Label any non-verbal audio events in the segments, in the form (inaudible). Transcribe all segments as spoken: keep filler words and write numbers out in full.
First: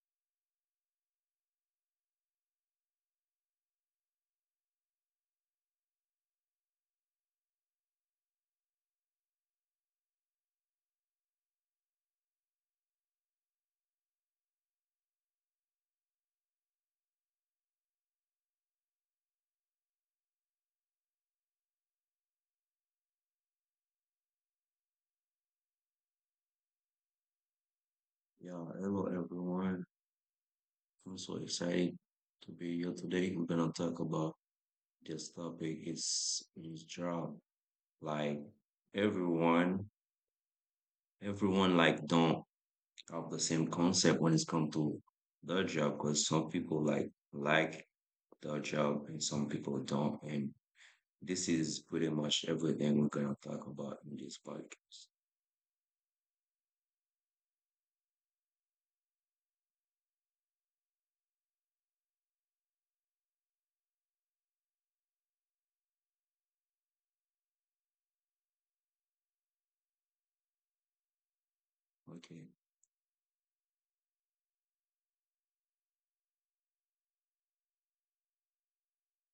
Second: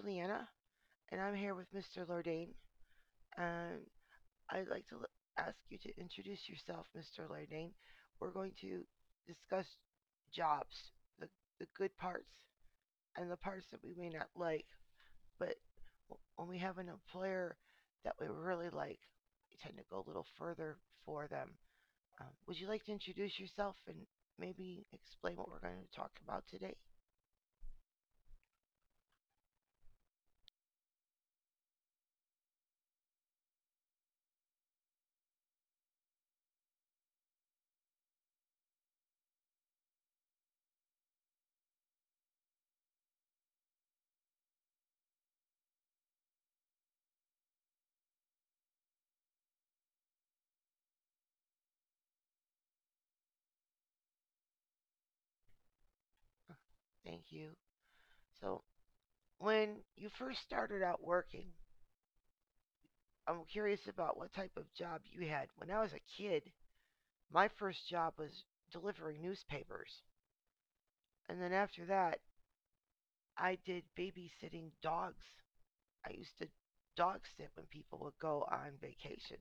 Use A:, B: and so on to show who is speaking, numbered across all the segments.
A: Juliana, and I'm here with mister Lordain. And I'd like to ask you to introduce yourself, mister Lordain. We're going to discuss jobs, the, the good parts, and the parts that we may not like. But when we have an employer that we really like, we tend to go a little further for them. Um, would you like to introduce yourself and maybe explain what we're going to talk about today?
B: Yeah, hello everyone. I'm so excited to be here today. We're gonna talk about this topic. It's it's job. Like everyone, everyone like don't have the same concept when it's come to their job because some people like like their job and some people don't. And this is pretty much everything we're gonna talk about in this podcast.
A: Thank you. So, when you first started out working, I'm curious about what type of job you had. When I was a kid, my first job was delivering newspapers. And then after that,
B: Okay.
A: I did babysitting dogs. I used to dog sit when people would go on vacation.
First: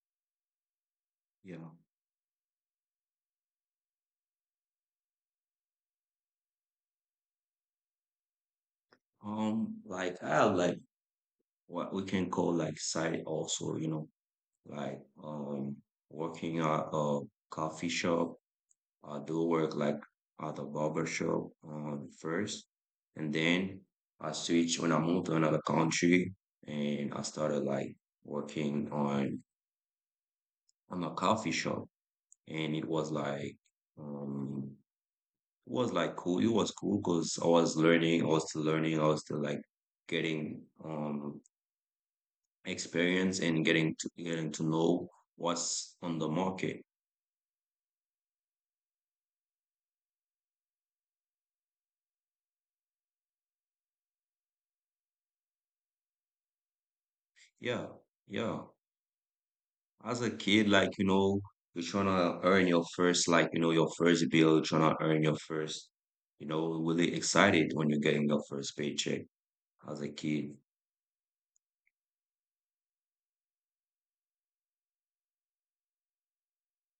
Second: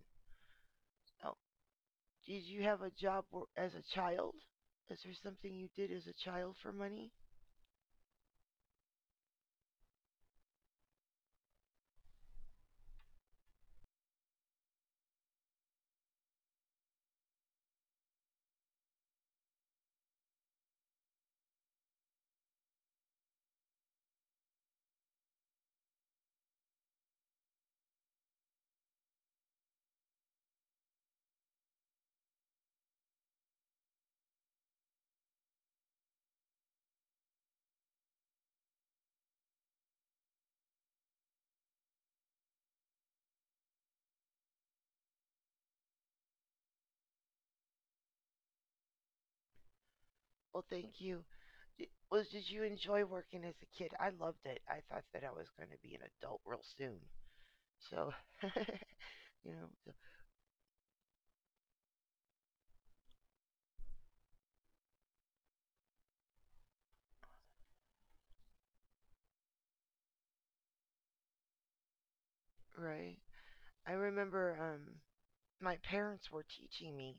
A: Oh,
B: Yeah.
A: did you have a job as a child? Is there something you did as a child for money?
B: Um, like I have like what we can call like side also, you know. Like um, working at a coffee shop, I do work like at a barber shop um, first, and then I switched when I moved to another country, and I started like working on on a coffee shop, and it was like um, it was like cool. It was cool because I was learning, I was still learning, I was still like getting um experience and getting to getting to know what's on the market.
A: Well, thank you. Did, was did you enjoy working as a kid? I loved it. I thought that I was going to be an adult real soon.
B: Yeah,
A: So
B: yeah.
A: (laughs) you know so-
B: As a kid, like, you know, you're trying to earn your first, like, you know, your first bill, you're trying to earn your first, you know, really excited when you're getting your first paycheck as a kid.
A: right. I remember um my parents were teaching me.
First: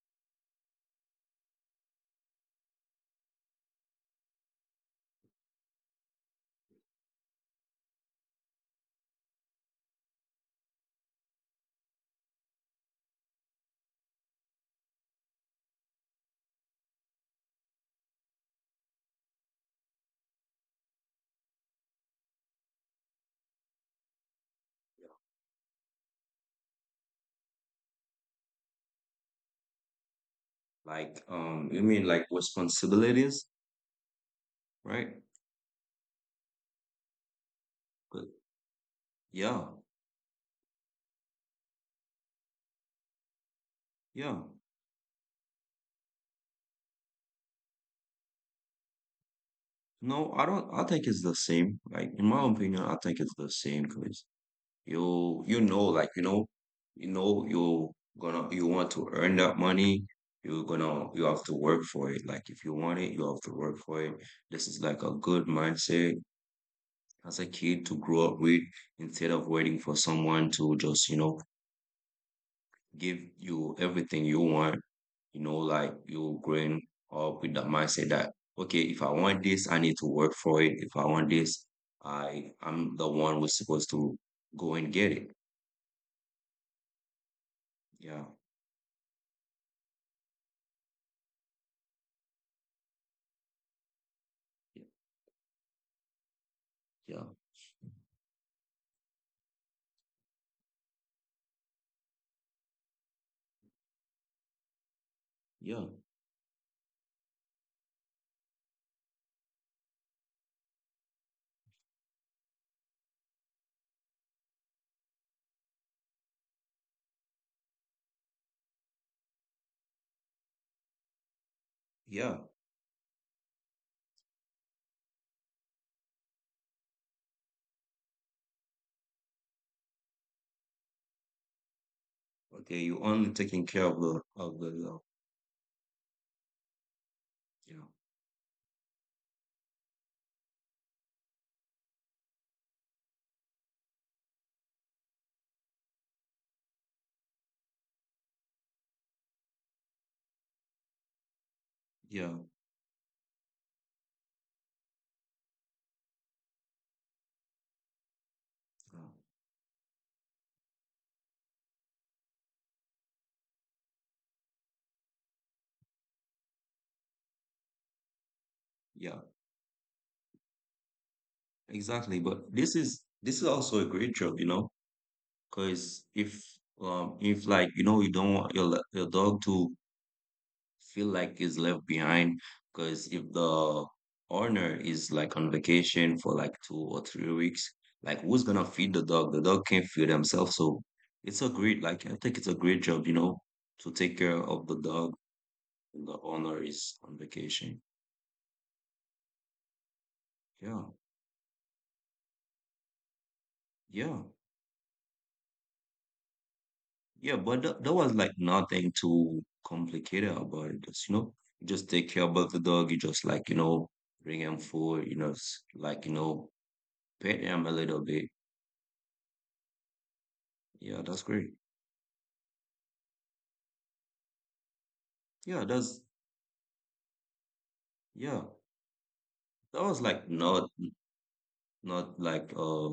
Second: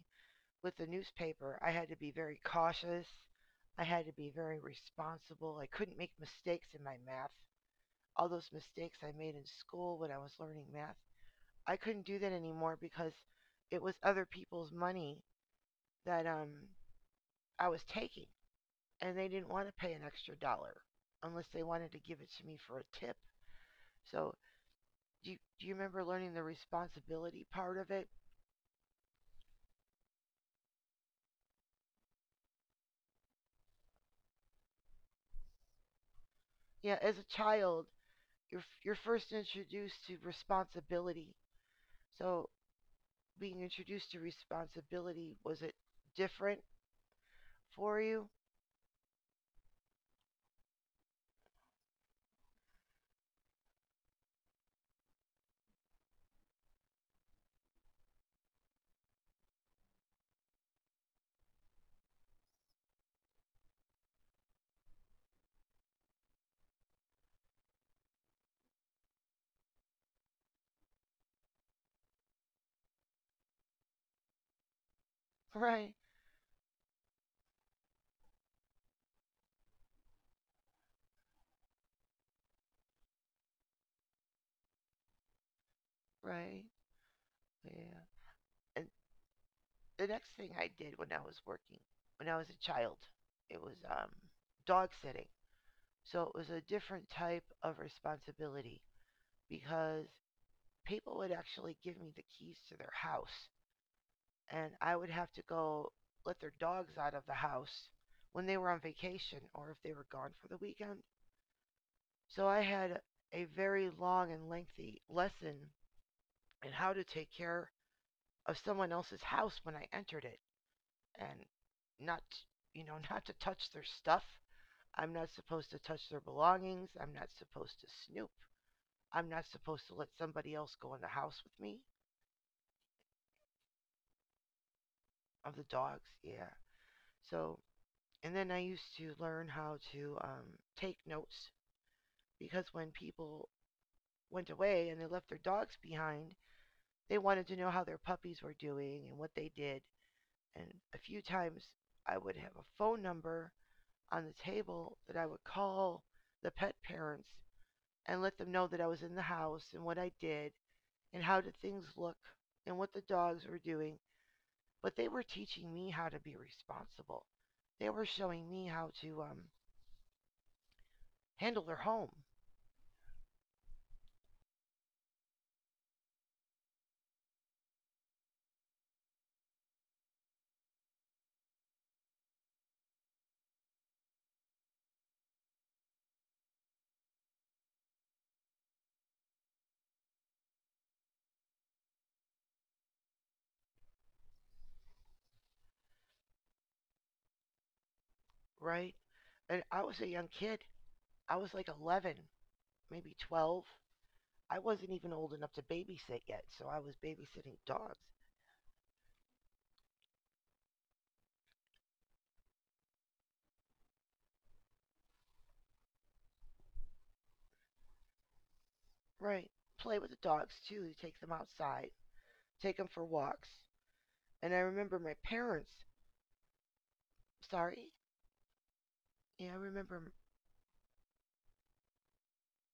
A: With the newspaper I had to be very cautious, I had to be very responsible, I couldn't make mistakes in my math. All those mistakes I made in school when I was learning math, I couldn't do that anymore because it was other people's money that um I was taking, and they didn't want to pay an extra dollar unless they wanted to give it to me for a tip. So do you, do you remember learning the responsibility part of it?
B: Like, um, you mean like responsibilities, right?
A: Yeah, as a child,
B: But
A: you're you're first
B: yeah,
A: introduced to responsibility. So being introduced
B: yeah.
A: to responsibility, was it different for you? (laughs)
B: No, I don't, I think it's the same. Like, in my opinion, I think it's the same 'cause you you know like you know you know you gonna you want to earn that money, you're gonna you have to work for it, like if you want it you have to work for it. This is like a good mindset as a kid to grow up with, instead of waiting for someone to just, you know, give you everything you want, you know, like
A: Right,
B: you growing up with that mindset that okay, if I want this I need to work for it, if I want this i i'm the one who's supposed to go and get it.
A: right, yeah.
B: Yeah,
A: And the next thing I did when I was working, when I was a child, it was um dog sitting. So it was a
B: yeah.
A: different type of responsibility because people would actually give me the keys to their house and I would have to
B: Yeah,
A: go let their dogs out of the house when they were on vacation or if they were gone for the weekend. So I had a very long and lengthy lesson in how to take care of someone else's house when I entered it, and
B: yeah.
A: not, you know, (laughs) not to touch their stuff. I'm not supposed to touch their belongings. I'm not supposed to snoop. I'm not supposed to let somebody else go in the house with me
B: Okay, you are only taking care of the of the uh,
A: of the dogs. Yeah.
B: yeah,
A: So, and then I used to learn how to um, take notes because when people went away and they left their dogs behind, they wanted to know how their puppies were doing and what they did. And a few times
B: yeah,
A: I would have a phone number on the table that I would call the pet parents and let them know that I
B: uh,
A: was in the house and what I did and how did things look and what the dogs were doing. But they were teaching me how to be responsible. They were showing me how
B: yeah.
A: to um, handle their
B: Exactly.
A: home,
B: But this is this is also a great job, you know, because if um if like, you know, you don't want your le- your dog to feel like he's left behind, because if the owner is like on vacation for like two or three weeks, like who's gonna feed the dog? The dog can't feed himself, so it's a great, like, I think it's a great job, you know, to take care of the dog, the owner is on vacation.
A: right? And I was a young kid.
B: Yeah,
A: I was like eleven, maybe twelve.
B: yeah,
A: I wasn't even old enough to babysit yet, so I was
B: yeah. But
A: babysitting
B: that, that was
A: dogs.
B: like nothing too complicated about it. Just, you know, you just take care about the dog. You just like, you know, bring him food. You know, s- like, you know, pet him a little bit.
A: Right. Play with the dogs
B: Yeah,
A: too.
B: that's
A: Take them
B: great.
A: outside, take them for walks. And I remember my
B: Yeah,
A: parents.
B: that's
A: Sorry?
B: yeah.
A: Yeah, I
B: That was
A: remember.
B: like not not like uh,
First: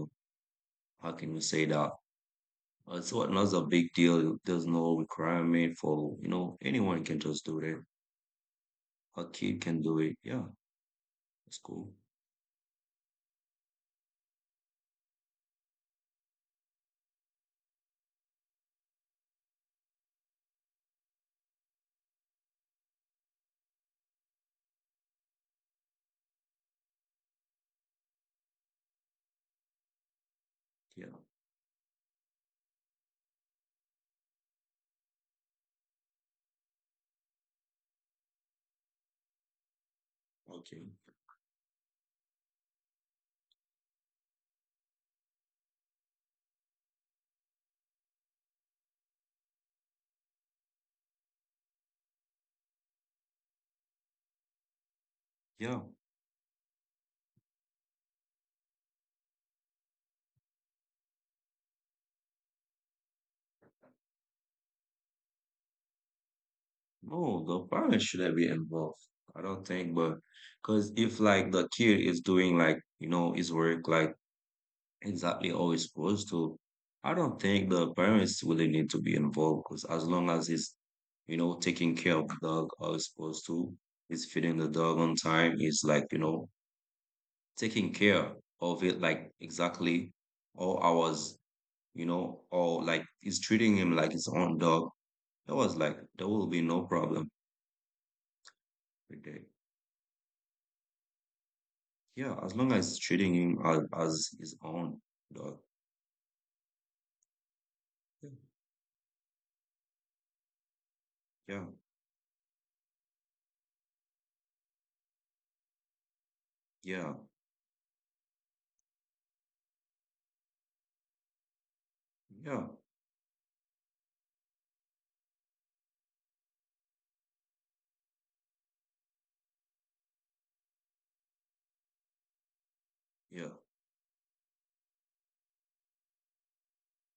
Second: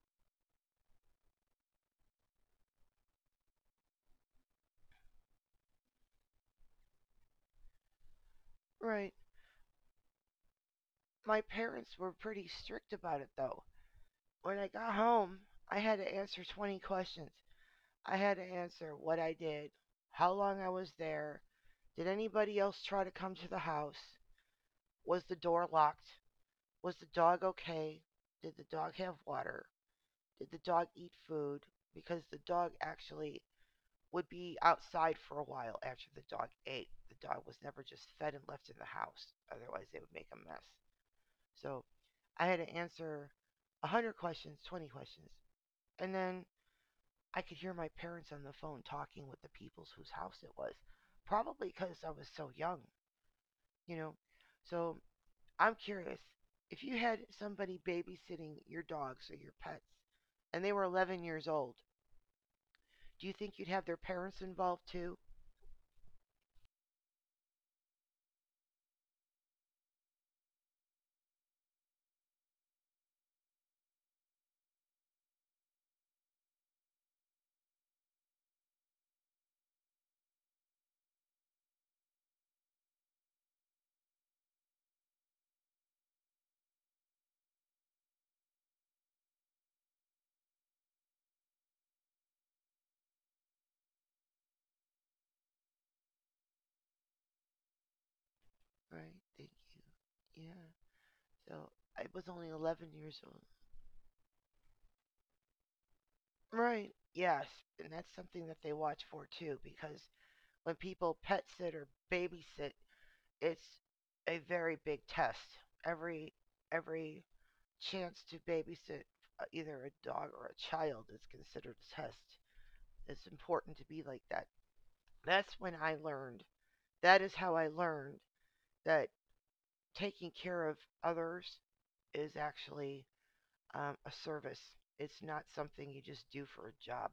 B: how can you say that? It's what not a big deal. There's no requirement for, you know, anyone can just do it.
A: Right.
B: A kid can do it. Yeah,
A: My
B: it's cool.
A: parents were pretty strict about it though. When I got home, I had to answer twenty questions. I had to answer what I did, how long I was there, did anybody else try to come to the house, was the door locked, was the dog okay, did the dog have water, did the dog
B: Yeah.
A: eat food? Because the dog actually would be outside for a while after the dog ate. The dog was never just fed and left in the house, otherwise they would make a mess.
B: Okay.
A: So I had to answer a hundred questions, twenty questions. And then I could hear my parents on the phone talking with the peoples whose house it was, probably because I was so young, you know. So I'm
B: Yeah,
A: curious, if you had somebody babysitting your dogs or your pets and they were eleven years old, do you think you'd have their parents involved too?
B: no, the parents shouldn't be involved. I don't think, but because if like the kid is doing, like, you know, his work like exactly how he's supposed to, I don't think the parents really need to be involved. Because as long as he's, you know, taking care of the dog how he's supposed to, he's feeding the dog on time, he's like, you know, taking care of it like exactly all hours, you know, or like he's treating him like his own dog. That was like there will be no problem
A: Right,
B: with that.
A: thank you. Yeah, so I was
B: Yeah,
A: only
B: as long
A: eleven
B: as
A: years old.
B: treating him as, as his own, dog.
A: Right, yes, and that's something that they watch for too, because when people pet sit
B: Yeah,
A: or babysit, it's a very big test. Every
B: yeah,
A: every chance to babysit uh, either a dog or a child is considered a test.
B: yeah,
A: It's important to be like that. That's when I learned. That is how I learned that taking care of others is actually
B: yeah,
A: um, a service. It's not something you just do for a job.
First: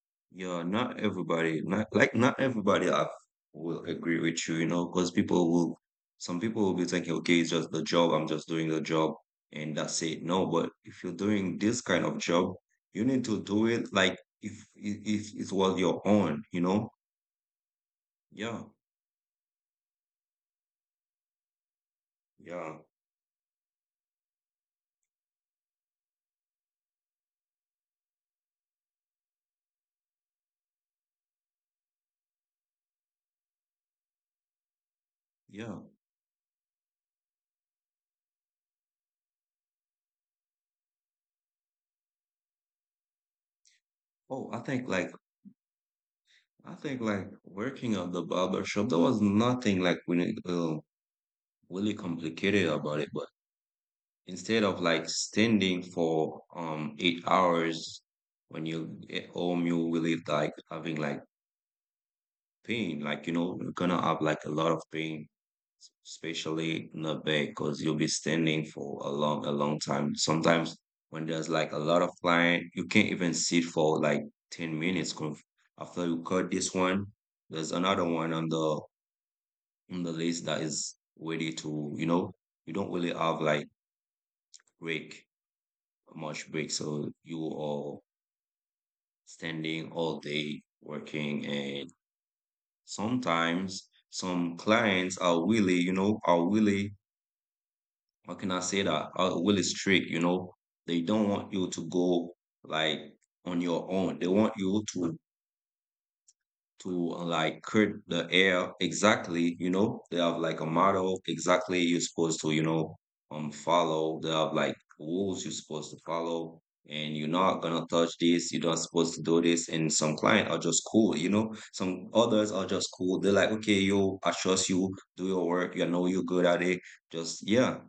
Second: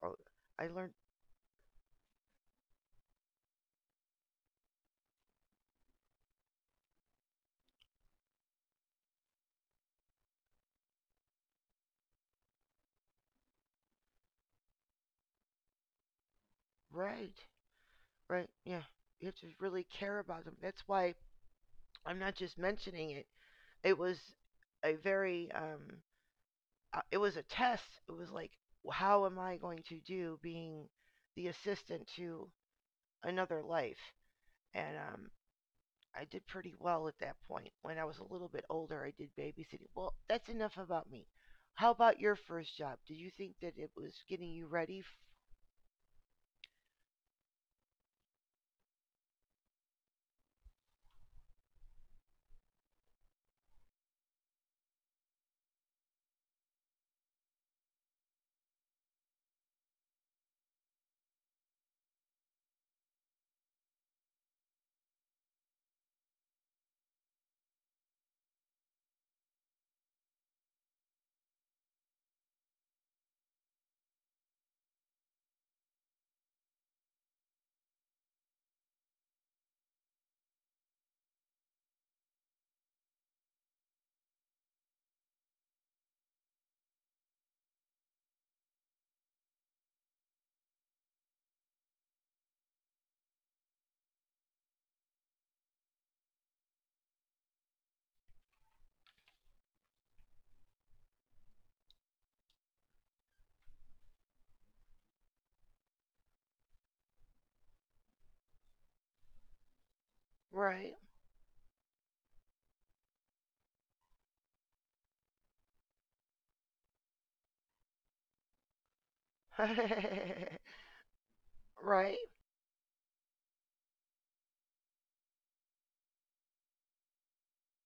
A: So
B: yeah.
A: I learned,
B: Not everybody, not like not everybody I will agree with you, you know, because people will, some people will be thinking, okay, it's just the job. I'm just doing the job, and that's it. No, but if you're doing this kind of job, you need to do it like if if if it was your own, you know.
A: right, right,
B: Yeah,
A: yeah. You have to really care about them. That's why I'm not just
B: yeah,
A: mentioning it. It was a very, um, uh, it was a test. It was like, how am I going to do being the assistant to another life? And um,
B: yeah.
A: I did pretty well at that point. When I was a little bit older, I did babysitting. Well, that's enough about me. How about your first job? Did you think that it was
B: Oh,
A: getting
B: I
A: you
B: think
A: ready? f-
B: like I think like working at the barber shop, there was nothing like really, uh, really complicated about it. But instead of like standing for um eight hours when you get home, you will really like having like pain. Like, you know, you're gonna have like a lot of pain, especially in the back, because you'll be standing for a long, a long time. Sometimes when there's like a lot of client, you can't even sit for like ten minutes. 'Cause after you cut this one, there's another one on the in the list that is ready to, you know, you don't really have like break, much break. So you are standing all day working, and sometimes some clients are really, you know, are really, how can I say that? Are really strict, you know. They don't want you to go like on your own. They want you to to uh, like cut the air exactly, you know, they have like a
A: Right.
B: model exactly you're supposed to, you know, um follow. They have like rules you're supposed to follow, and you're not gonna touch this, you're not supposed to do this. And some clients are just cool, you know.
A: (laughs)
B: Some
A: Right.
B: others are just cool. They're like, okay, yo, I trust you, do your work, you know you're good at it. Just yeah,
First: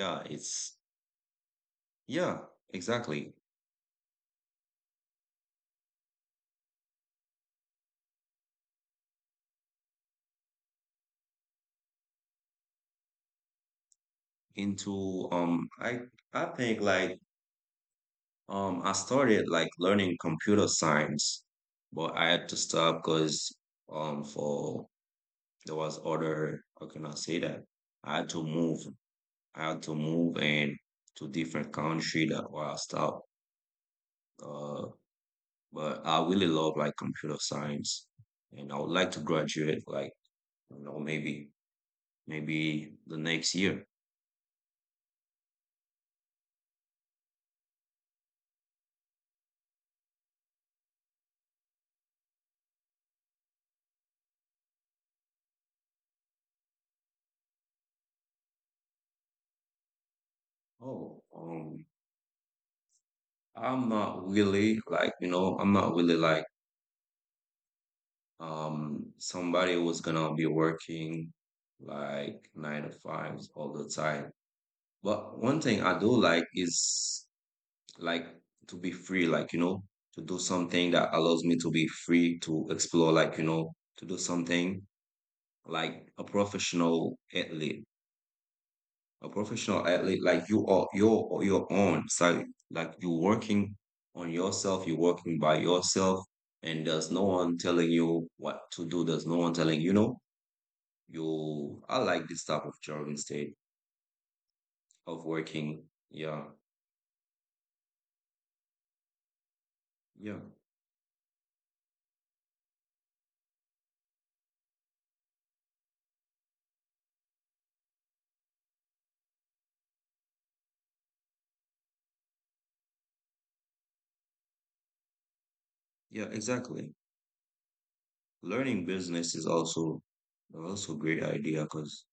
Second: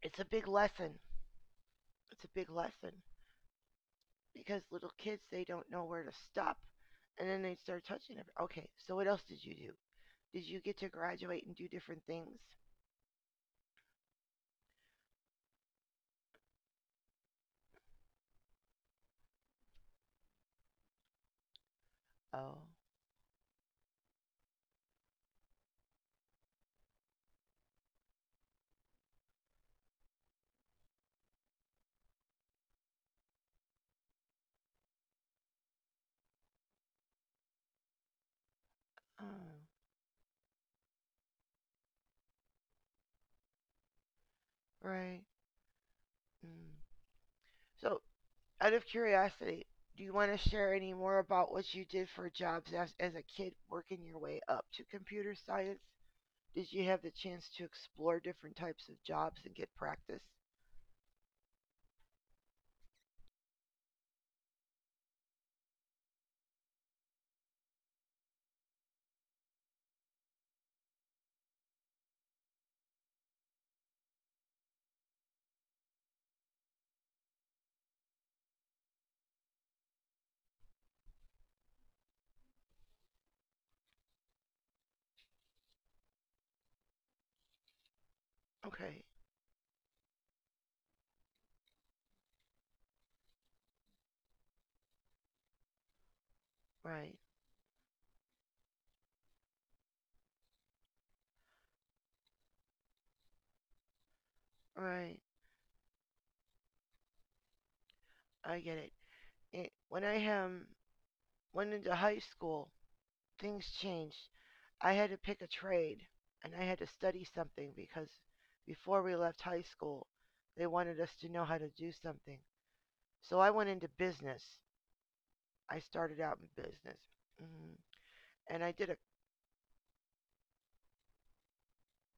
A: It's a big
B: it's
A: lesson. It's a
B: yeah,
A: big lesson
B: exactly.
A: because little kids, they don't know where to stop and then they start touching it. Okay, so what else did you do? Did you get to graduate and do different things?
B: Into um I I think like Um, I started like learning computer science, but I had to
A: Oh.
B: stop because um for there was other, how can I say that? I had to move. I had to move and to different country, that why I stopped. Uh, but I really love like computer science, and I would like to
A: Oh.
B: graduate like, you know, maybe maybe the next year.
A: Right. Mm. So out of curiosity, do you want to share any more about what you did for jobs as, as a kid working your way up to computer science? Did you have the chance to explore different types of jobs and get practice?
B: Oh, um, I'm not really like, you know, I'm not really like um somebody was gonna be working like nine to fives all the time, but one thing I do like is like to be free, like, you know, to do something that allows me to be free to explore, like, you know, to do something like a professional athlete.
A: Okay,
B: A professional athlete like you are your your own side. Like you're working on yourself, you're working by yourself, and there's
A: right,
B: no one telling you what to do, there's no one telling, you know, you. I like this type of job instead
A: right.
B: of working. Yeah,
A: I get it. It when I
B: yeah,
A: um, went into high school, things changed. I had to pick a trade and I had to study something because before we left high school, they wanted us to know how to do something. So I went into business. I started
B: yeah,
A: out in
B: exactly.
A: business. Hmm. And I did
B: Learning
A: a
B: business is also also great idea, because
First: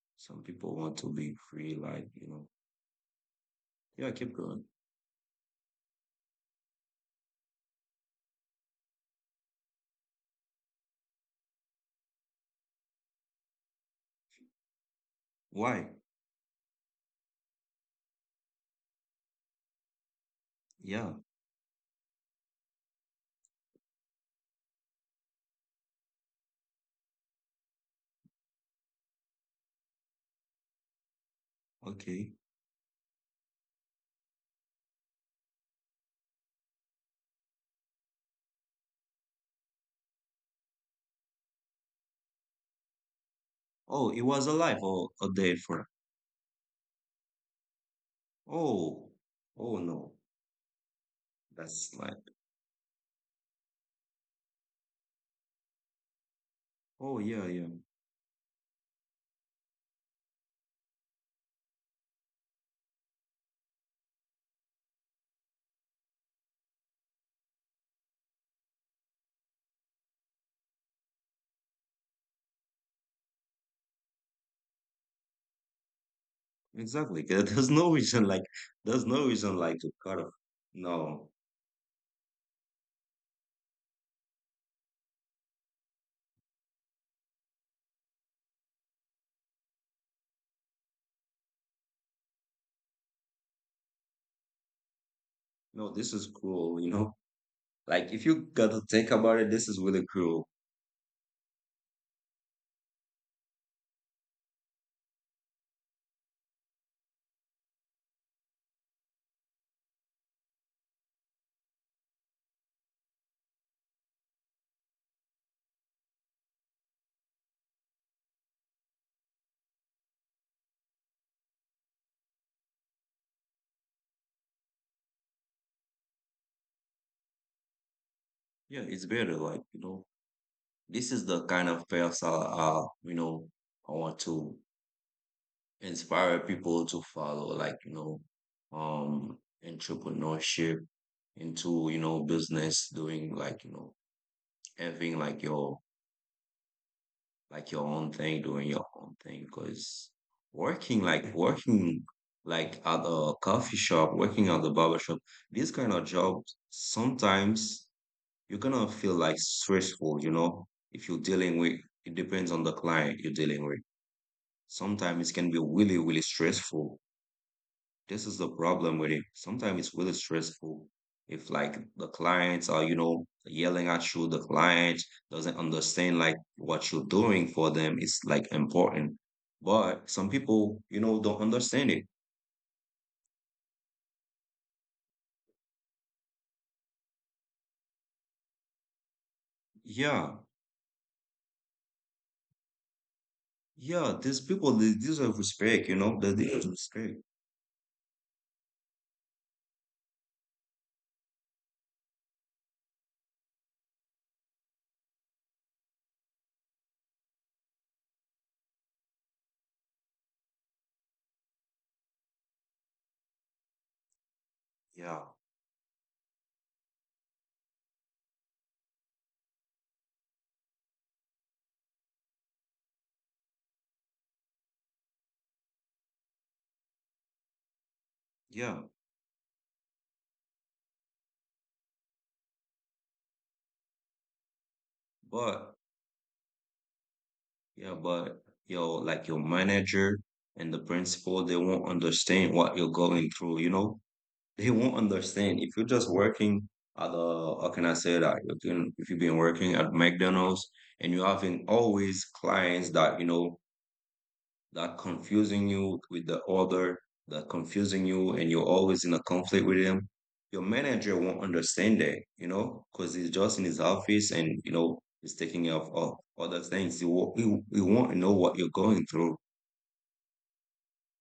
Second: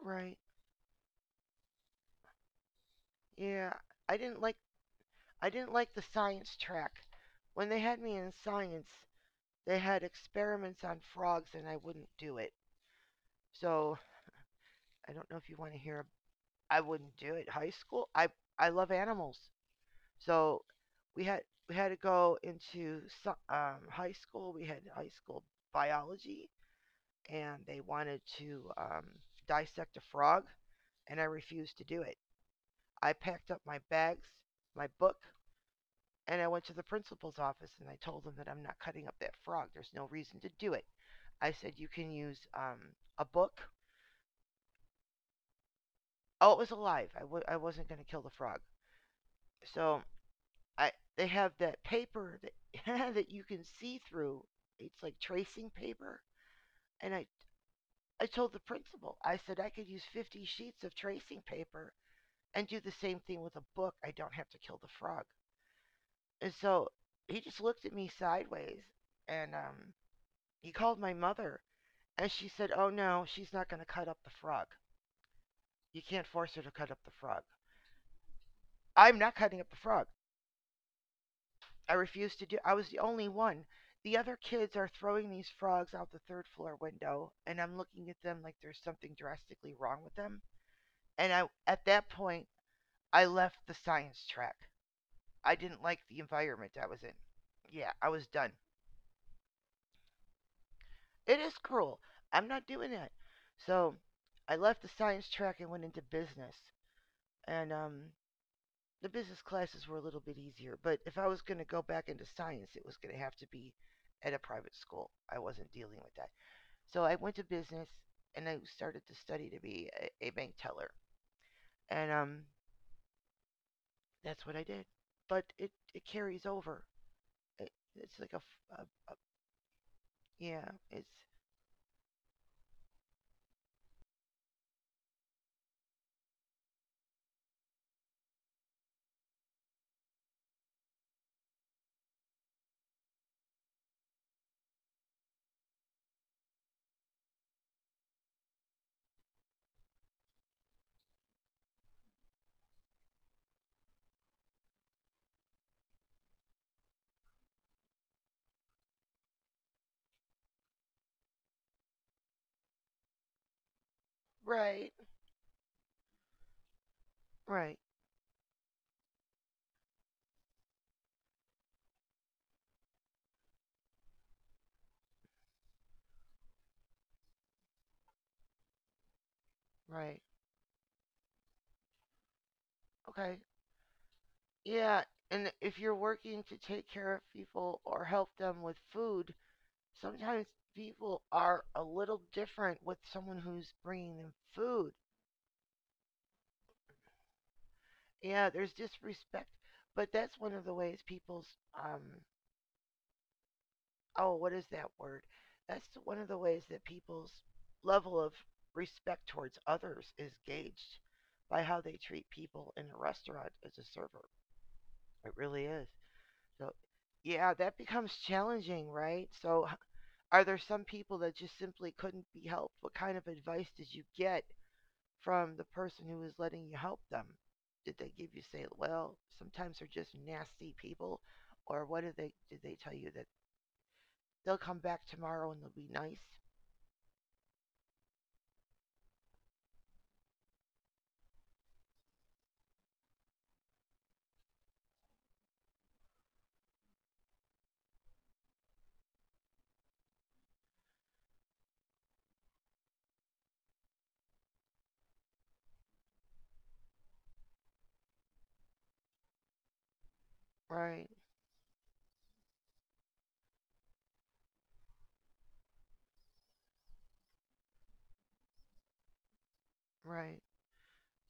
A: right.
B: some people want to be free, like, you know.
A: Yeah,
B: Yeah,
A: I
B: keep
A: didn't like
B: going.
A: I didn't like the science track. When they had me in science, they had experiments on frogs and I wouldn't do it. So, I don't know if you want to
B: Why?
A: hear. I wouldn't do it high school. I I love animals. So,
B: Yeah,
A: we had we had to go into so- um, high school. We had high school biology and they wanted to um, dissect a frog and I refused to do it.
B: okay.
A: I packed up my bags, my book, and I went to the principal's office and I told him that I'm not cutting up that frog. There's no reason to do it. I said you can use um, a book.
B: Oh, it was alive or a day for?
A: Oh, it was alive. I w- I wasn't going to kill the frog.
B: Oh. Oh,
A: So
B: no.
A: I they have that
B: That's like.
A: paper that (laughs) that you can see through. It's like tracing paper. And I
B: Oh, yeah, yeah.
A: I told the principal, I said I could use fifty sheets of tracing paper and do the same thing with a book. I don't have to kill the frog. And so he just looked at me sideways and um, he called my mother. And she said, "Oh no, she's not going to cut up the frog. You can't force her to cut up the
B: Exactly. (laughs)
A: frog."
B: There- there's no reason like there's
A: I'm not
B: no
A: cutting
B: reason
A: up the
B: like to
A: frog.
B: cut off. No,
A: I refuse to do. I was the only one. The other kids are throwing these frogs out the third floor window and I'm looking at them like there's something drastically wrong with them. And I, at that point, I left the science track. I didn't
B: no,
A: like the
B: this is
A: environment
B: cruel,
A: I
B: you
A: was in.
B: know.
A: Yeah, I
B: Like
A: was
B: if you
A: done.
B: gotta think about it, this is really cool.
A: It is cruel. I'm not doing that. So I left the science track and went into business. And um, the business classes were a little bit easier. But if I was going to go back into science, it was going to have to be at a private school. I wasn't dealing with that. So I went to business and I started to study to be a, a bank teller. And um, that's what I did. But it, it carries over. It, it's like a a
B: Yeah, it's
A: a,
B: better. Like, you know,
A: yeah,
B: this
A: it's
B: is the kind of path I, I you know, I want to inspire people to follow. Like, you know, um, entrepreneurship into, you know, business, doing, like, you know, having like your, like your own thing, doing your own thing. Because working, like working like at a coffee shop, working at the barber shop, these kind of jobs sometimes you're gonna feel like stressful, you know, if you're dealing with, it depends on the client you're dealing with.
A: right,
B: Sometimes it can be really, really stressful.
A: right,
B: This is the problem with it. Sometimes it's really stressful if like the clients are, you know, yelling at you, the client doesn't understand like what you're doing for them. It's like important. But
A: right.
B: some people, you know, don't understand it.
A: Okay, yeah, and if you're working to take care of people or help them with food,
B: Yeah.
A: sometimes people are a little different with someone who's bringing
B: Yeah.
A: them
B: These people,
A: food.
B: they deserve respect, you know, they deserve respect.
A: Yeah, there's disrespect, but that's one of the ways people's um oh, what is that word? That's one of the ways that people's level of respect towards others is gauged by how they treat people in a restaurant as a server.
B: Yeah.
A: It really is. So, yeah, that becomes challenging, right? So, h- Are there some people that just simply couldn't be helped? What kind of advice did you get from the person who was letting you help them? Did they give you say,
B: Yeah.
A: well, sometimes they're just nasty people, or what did they did they tell you that they'll come back tomorrow and they'll
B: But
A: be nice?
B: yeah, but your like your manager and the principal, they won't understand what you're going through, you know? They won't understand. If you're just working at the, how can I say that? You can, if you've been working at McDonald's and you're having always clients that, you know, that confusing you with the other, that confusing you, and you're always in a conflict with him. Your
A: Right,
B: manager won't understand that, you know, because he's just in his office, and you know he's taking care of all other things. He won't, he, he won't know what you're going through.
A: right,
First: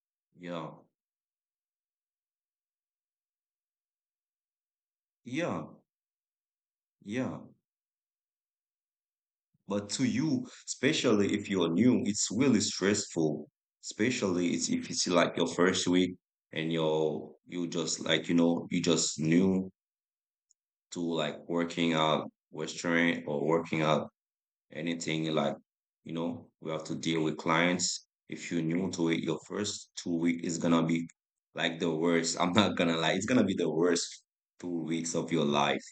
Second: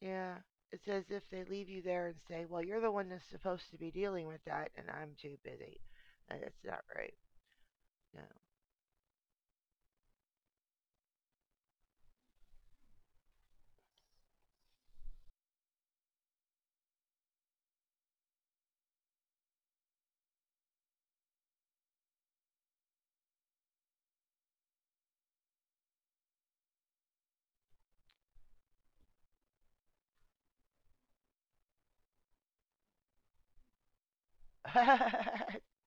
A: yeah.
B: Yeah,
A: It's as if they leave you there and say, well, you're the one that's supposed to be dealing with that, and I'm too
B: yeah,
A: busy. And it's not right.
B: yeah.
A: No.
B: But to you, especially if you're new, it's really stressful. Especially it's if it's like your first week, and you're you just like, you know, you just new to like working out Western or working out anything, like, you know, we have to deal with clients. If you're new to it, your first two weeks is gonna be like the worst. (laughs) I'm not gonna lie, it's gonna be the worst two weeks of your life.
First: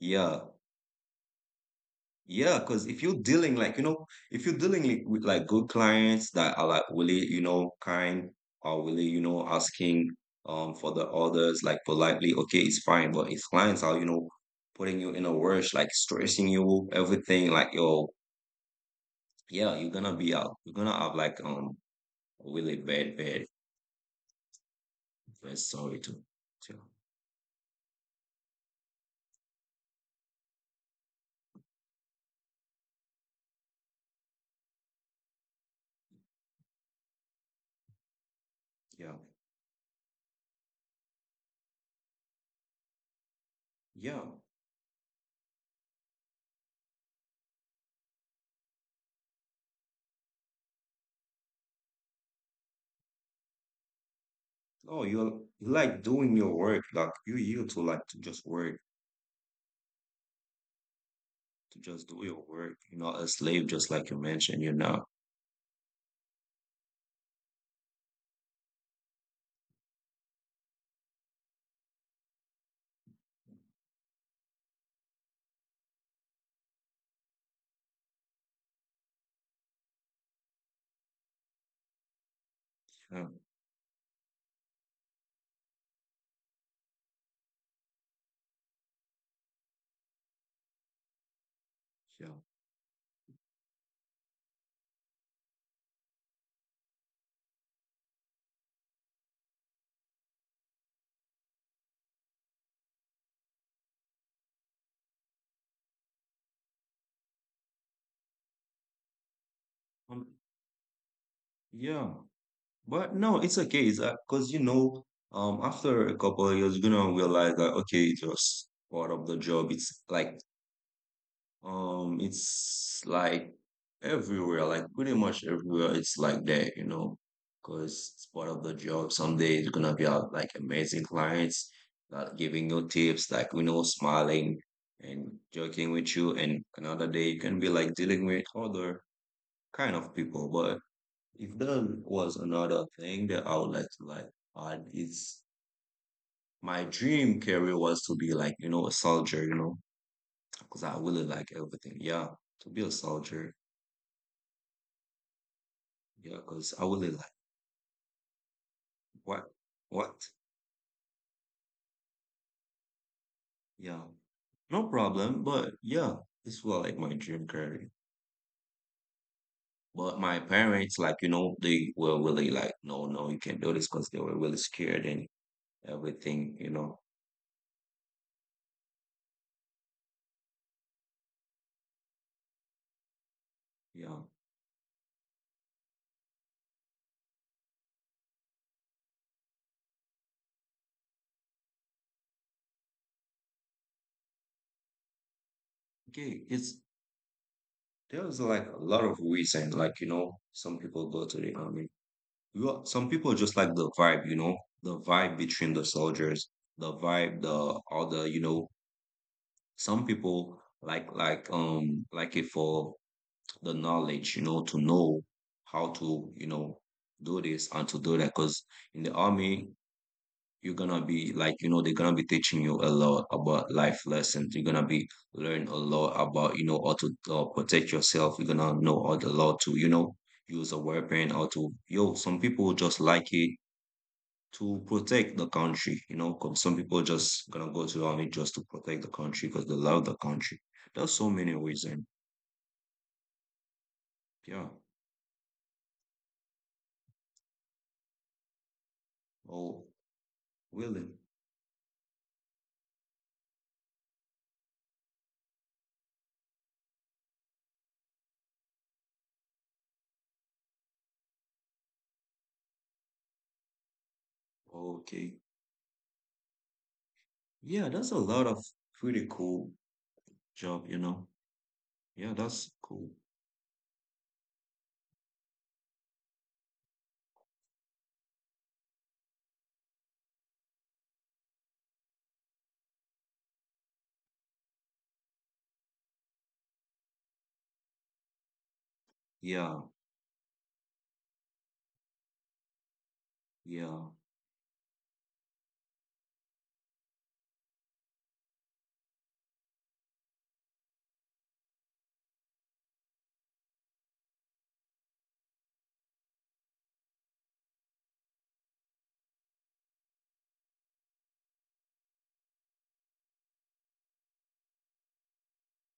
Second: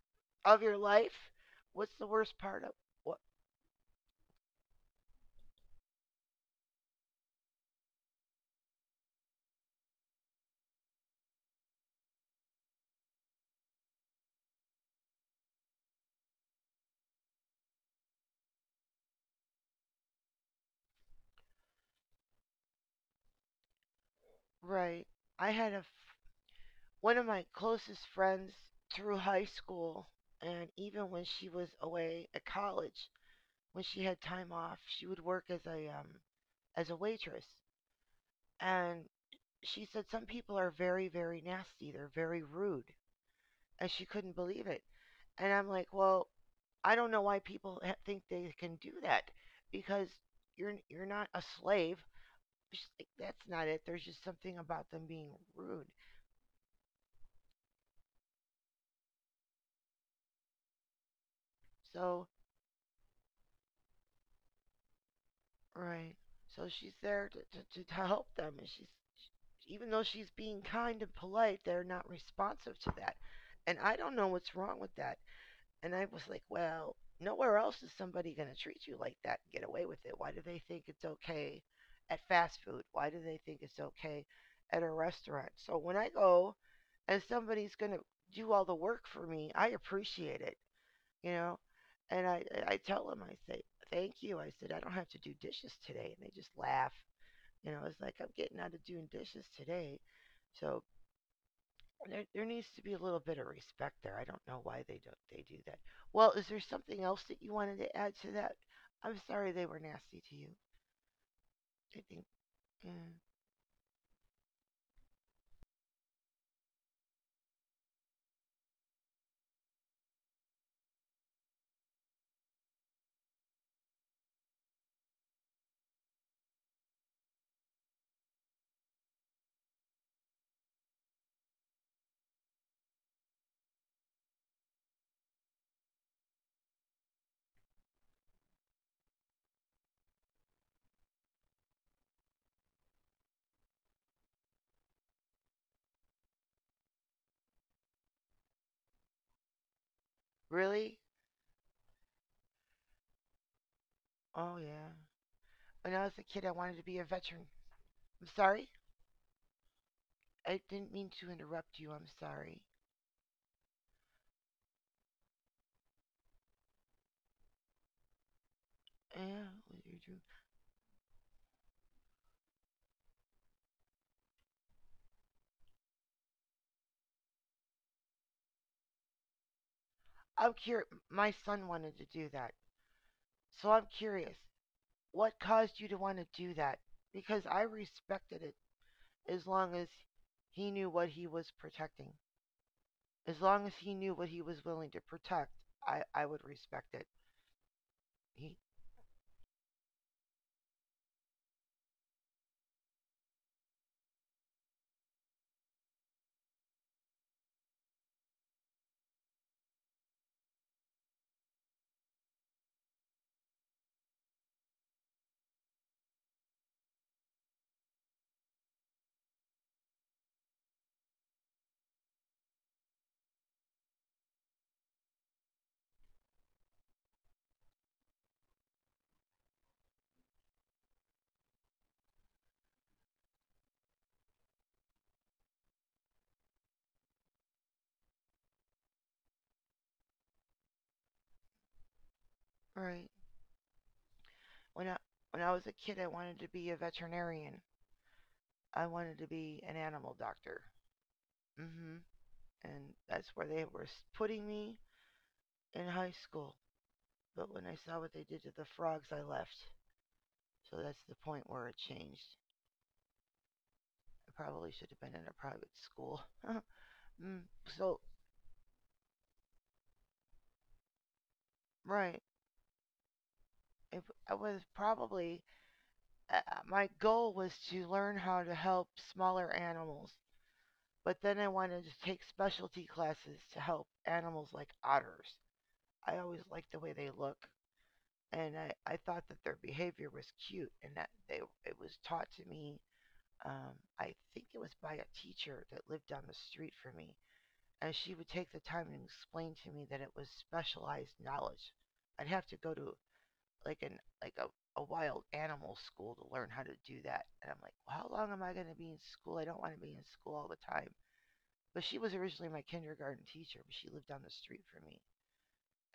B: Yeah,
A: (laughs) Of your life, what's the worst
B: yeah,
A: part of
B: because if you're
A: what?
B: dealing like, you know, if you're dealing like, with like good clients that are like really, you know, kind or really, you know, asking um for the orders like politely, okay, it's fine. But if clients are, you know, putting you in a rush, like stressing you, everything, like yo, yeah, you're gonna be out. You're gonna have like um really bad, bad,
A: Right. I
B: bad
A: had a f-
B: story. To, to
A: One of my closest friends through high school and even when she was away at college, when she had time off, she would work as a um as a waitress. And
B: Yeah,
A: she said some people are very very nasty, they're very rude, and she
B: yeah.
A: couldn't believe it. And I'm like, "Well, I don't know why people ha- think they can do that because you're you're not a slave." She's like, "That's not it. There's just something about
B: Oh,
A: them being
B: you're you
A: rude."
B: like doing your work, like you're to like to just work to just do
A: So,
B: your work. You're not a slave, just like you mentioned. You're not.
A: right. So she's there to, to, to help them, and she's even though she's being kind and polite, they're not responsive to that. And I don't know what's wrong with that. And I was like, well, nowhere else is somebody going to treat you like that and get away with it. Why do they think it's okay at fast food? Why do
B: Yeah.
A: they think it's okay at a restaurant? So when I go and somebody's going to do all the work for me, I appreciate it, you know. And
B: Yeah.
A: I I tell them, I say, thank you. I said, I don't have to do dishes today. And they just laugh. You know, it's like, I'm getting out of doing dishes today. So there, there needs to be a little bit of respect there. I don't know why they don't they do that. Well, is there something else that you wanted to add to that? I'm sorry they were
B: Um,
A: nasty to you. I
B: yeah,
A: think,
B: but
A: mm,
B: no, it's okay. It's because you know, um, after a couple of years, you're gonna realize that okay, it's just part of the job. It's like Um, it's like everywhere, like pretty much everywhere. It's like that, you know, because it's part of the job. Some days you're gonna be out like amazing clients that giving you tips, like you know, smiling and joking with you. And another day you can be like dealing with other kind of people. But if there was another thing that I would like to like add, it's my dream career was to be like you know a soldier, you know, because I
A: really?
B: really like everything. Yeah, to be a soldier.
A: Oh, yeah. When I was a
B: Yeah,
A: kid, I
B: because I
A: wanted to be
B: really
A: a
B: like
A: veteran. I'm sorry.
B: what what?
A: I didn't mean to interrupt you. I'm sorry.
B: Yeah. No problem, but yeah, this was like my dream career.
A: Yeah,
B: But my parents, like, you know, they were really like, no, no, you can't do this because they were really scared and everything, you know.
A: I'm curious. My son wanted to do that. So I'm
B: Yeah.
A: curious. What caused you to want to do that? Because I respected it as long as he knew what he was protecting. As long as he knew what he was willing to protect, I, I
B: Okay.
A: would
B: It's
A: respect it.
B: there's
A: He,
B: like a lot of reason, like, you know, some people go to the army. Well, some people just like the vibe, you know, the vibe between the soldiers, the vibe, the all the, you know, some people like like um like it for the knowledge, you know, to know how to, you know, do this and to do that. Because in the army, you're gonna be like, you know, they're gonna be teaching you a lot about life lessons. You're gonna be learn a lot about, you know, how to uh, protect yourself. You're gonna know how to, how to, you know, use a weapon. How to, yo, some people just like it to protect the country, you know, 'cause some people just gonna go to the army just to protect the country because they love the country. There's so many reasons.
A: right.
B: Yeah.
A: When I, when I was a kid, I wanted to be a veterinarian. I wanted to be an
B: Oh,
A: animal doctor.
B: Willie.
A: Hmm. And that's where they were putting me in high school. But when I saw what they did to the frogs, I left. So that's the point where it changed. I probably should have been in a
B: Okay.
A: private school. (laughs) Mm,
B: Yeah,
A: so,
B: that's a lot of pretty cool job, you know.
A: right.
B: Yeah, that's cool.
A: It, I was probably, uh, uh, my goal was to learn how to help smaller animals, but then I wanted to take specialty classes to help animals like otters. I always liked the way they look, and I, I thought that their
B: Yeah,
A: behavior was cute, and that they it was taught to me. Um,
B: yeah,
A: I think it was by a teacher that lived down the street from me. And she would take the time and explain to me that it was specialized knowledge. I'd have to go to like an like a, a wild animal school to learn how to do that. And I'm like, well, how long am I going to be in school? I don't want to be in school all the time. But she was originally my kindergarten teacher, but she lived down the street from me,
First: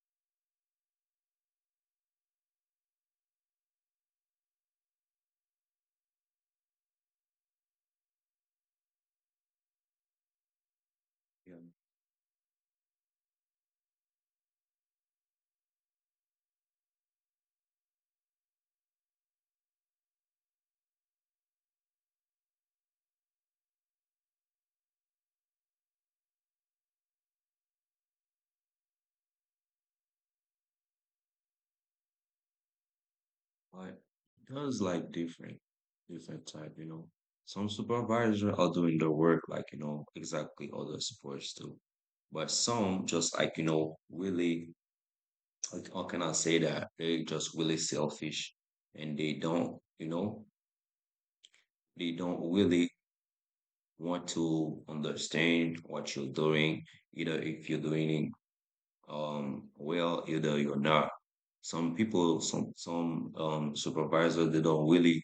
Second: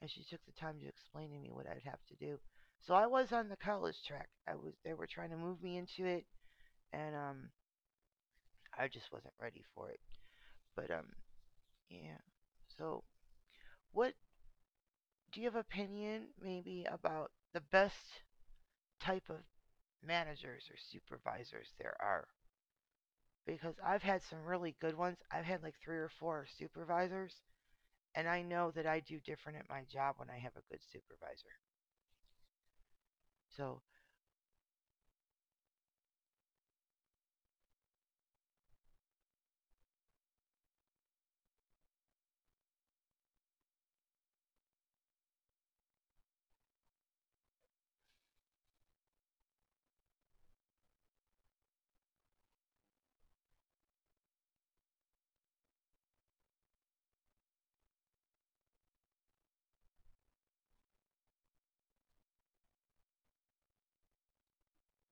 A: and she took the time to explain to me what I'd have to do. So I was on the college track. I was they were trying to move me into it, and um, I just wasn't ready for it. But um,
B: yeah.
A: yeah. So what do you have opinion maybe about the best type of managers or supervisors there are? Because I've had some really good ones. I've had like three or four supervisors, and I know that I do different at my job when I have a good supervisor. So,
B: But that's like different, different type, you know. Some supervisors are doing the work like, you know, exactly how they're supposed to. But some just like, you know, really, like, how can I say that? They just really selfish and they don't, you know, they don't really want to understand what you're doing, either if you're doing Um, well, either you're not. Some people, some some um supervisors, they don't really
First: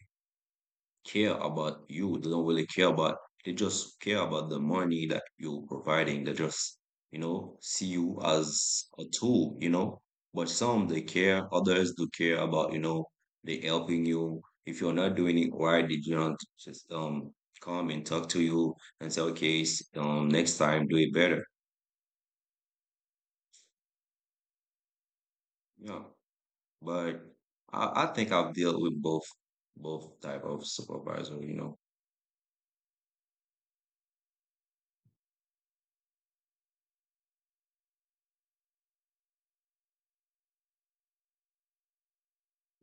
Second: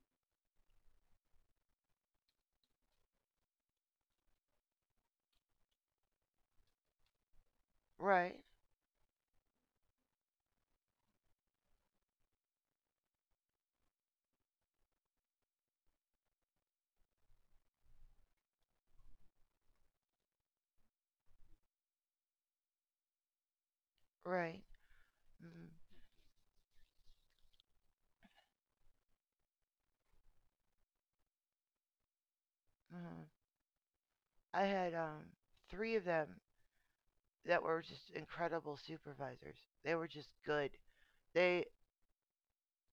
B: care about you. They don't really care about. They just care about the money that you're providing. They just, you know, see you
A: right,
B: as a tool, you know. But some they care. Others do care about, you know, they helping you. If you're not doing it right, they do not just um come and talk to you and say, okay, s- um, next time do it better.
A: right. Mm-hmm,
B: Yeah. But I, I think I've dealt with both both type of supervisor, you know.
A: mm-hmm. I had um, three of them that were just incredible supervisors. They were just good. They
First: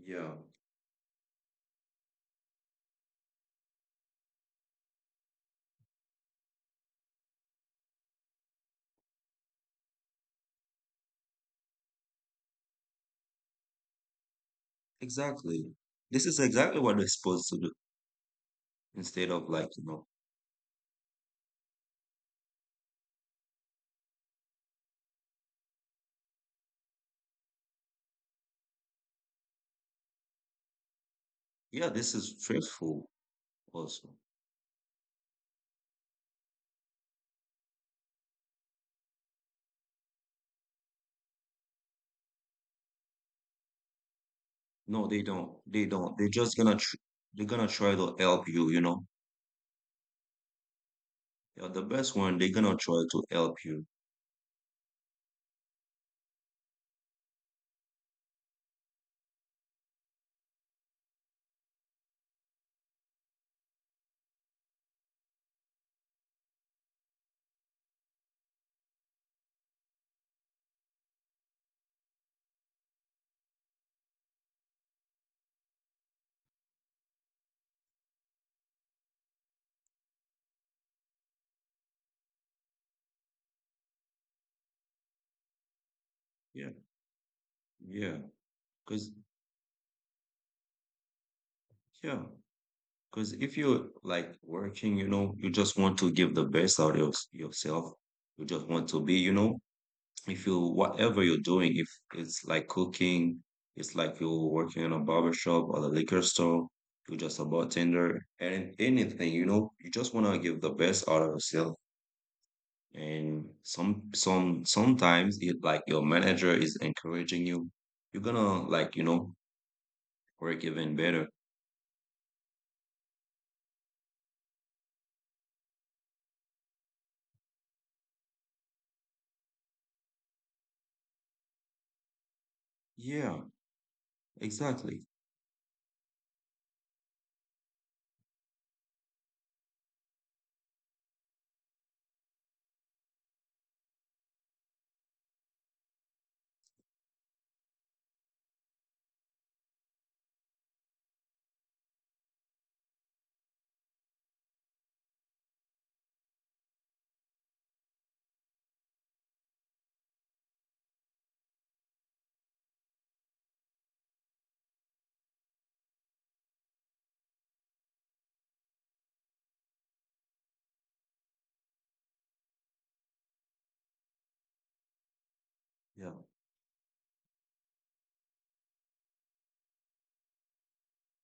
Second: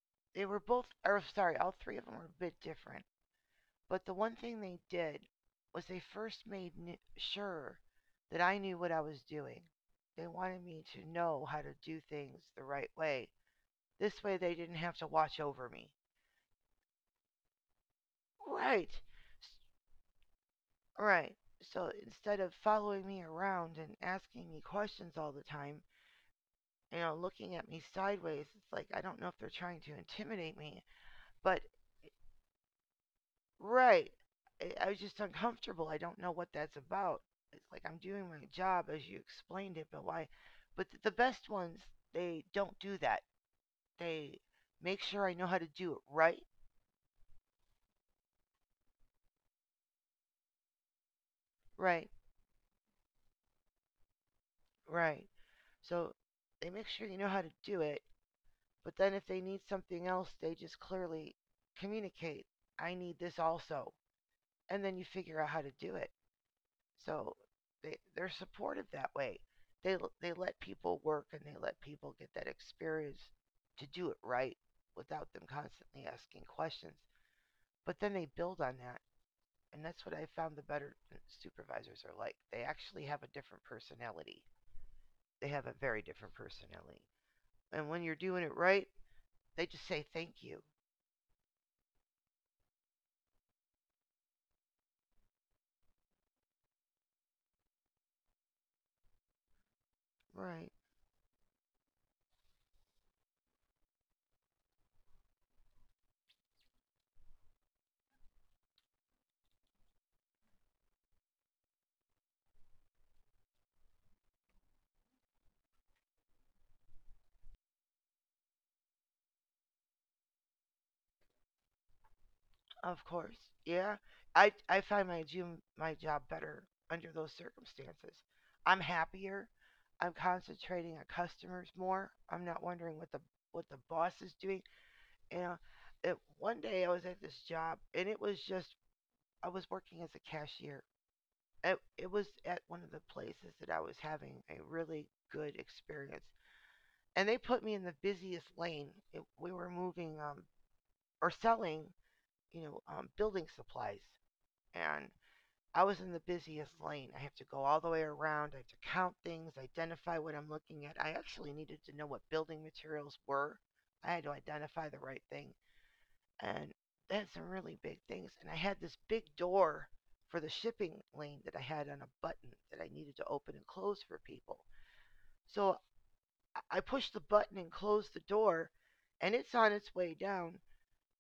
B: Yeah.
A: they were both, or sorry, all three of them were a bit different. But the one thing they did was they first made sure that I knew what I was doing. They wanted me to know how to do things the right way. This way they didn't have to watch over
B: Exactly.
A: me.
B: This is exactly what they're supposed to do
A: Right.
B: instead of like, you know.
A: Right. So instead of following me around and asking me questions all the time, you know, looking at me sideways, it's like I don't know if they're trying to intimidate me, but
B: Yeah, this is truthful also.
A: right. I, I was just uncomfortable. I don't know what that's about. It's like I'm doing my job as you explained it, but why? But th- the best ones, they don't do that. They make
B: No, they
A: sure I know
B: don't.
A: how to
B: They
A: do it
B: don't. They're
A: right,
B: just gonna tr they're gonna try to help you, you know. Yeah, the
A: right,
B: best one, they're gonna try to help you.
A: right. So they make sure you know how to do it, but then if they need something else, they just clearly communicate, I need this also. And then you figure out how to do it. So they they're supportive that way. They l- they let people work and they let people get that experience to do it right without them constantly asking questions. But then they build on that, and that's what I found the better uh, supervisors are like. They actually have a different personality. They have a very different
B: Yeah.
A: personality. And when you're
B: Yeah.
A: doing it right,
B: Cause
A: they just say thank you.
B: yeah. Cause if you're like working, you know, you just want to give the best out of yours- yourself. You just want to be, you know, if you
A: Right.
B: whatever you're doing, if it's like cooking, it's like you're working in a barber shop or a liquor store, you're just a bartender, and anything, you know, you just wanna give the best out of yourself. And some some sometimes it like your manager is encouraging you, you're gonna like, you know, work even better.
A: Of course. Yeah. I I find my gym my job better under those circumstances. I'm happier. I'm concentrating on customers more. I'm not wondering what the
B: Yeah,
A: what the boss is doing.
B: exactly.
A: You know, it, one day I was at this job and it was just I was working as a cashier. It, it was at one of the places that I was having a really good experience. And they put me in the busiest lane. It, we were moving um, or selling, you know, um, building supplies. And I was in the busiest lane. I have to go all the way around. I have to count things, identify what I'm looking at. I actually needed to know what building materials were. I had to identify the right thing. And that's some really big things. And I had this big door for the shipping lane that I had on a button that I needed to open and close for people. So
B: Yeah,
A: I- I pushed the button and closed the door, and it's on its way down.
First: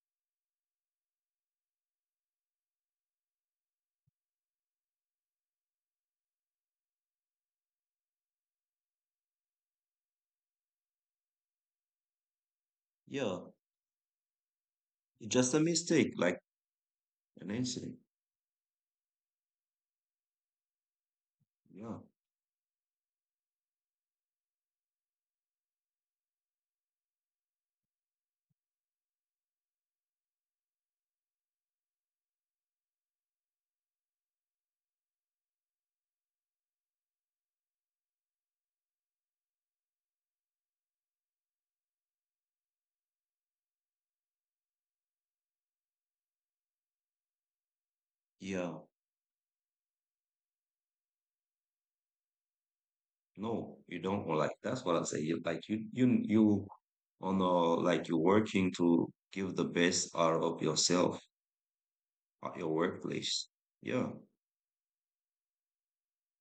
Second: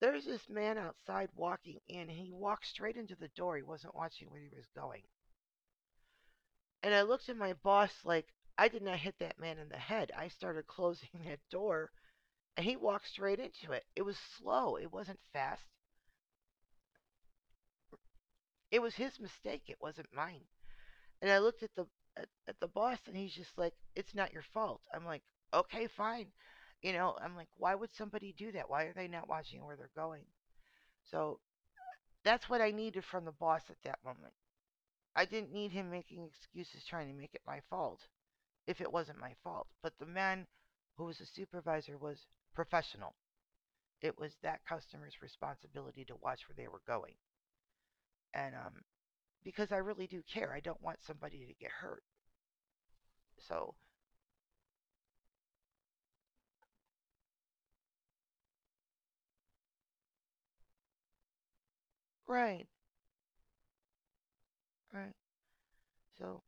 A: There's this man outside walking in. He walked straight into the door. He wasn't watching where he was going. And I looked at my boss like, I did not hit that man in the head. I started (laughs) closing that door and he walked straight
B: yeah.
A: into it. It was slow, it wasn't
B: It's just a
A: fast.
B: mistake, like an incident.
A: It was his mistake, it wasn't mine. And I looked at the
B: Yeah,
A: at, at the boss and he's just like, "It's not your fault." I'm like, "Okay, fine." You know, I'm like, "Why would somebody do that? Why are they not watching where they're going?" So, that's what I needed from the boss at that moment. I didn't need him making excuses trying to make it my fault, if it wasn't my fault. But the man who was the supervisor was professional. It was that customer's responsibility to watch where they were going. And
B: yeah.
A: um, because I really do care, I don't want somebody to get hurt. So,
B: No, you don't or like that's what I say. You- Like you you you on a like you're working to give the best out of yourself at
A: right,
B: your workplace. Yeah.
A: right. So,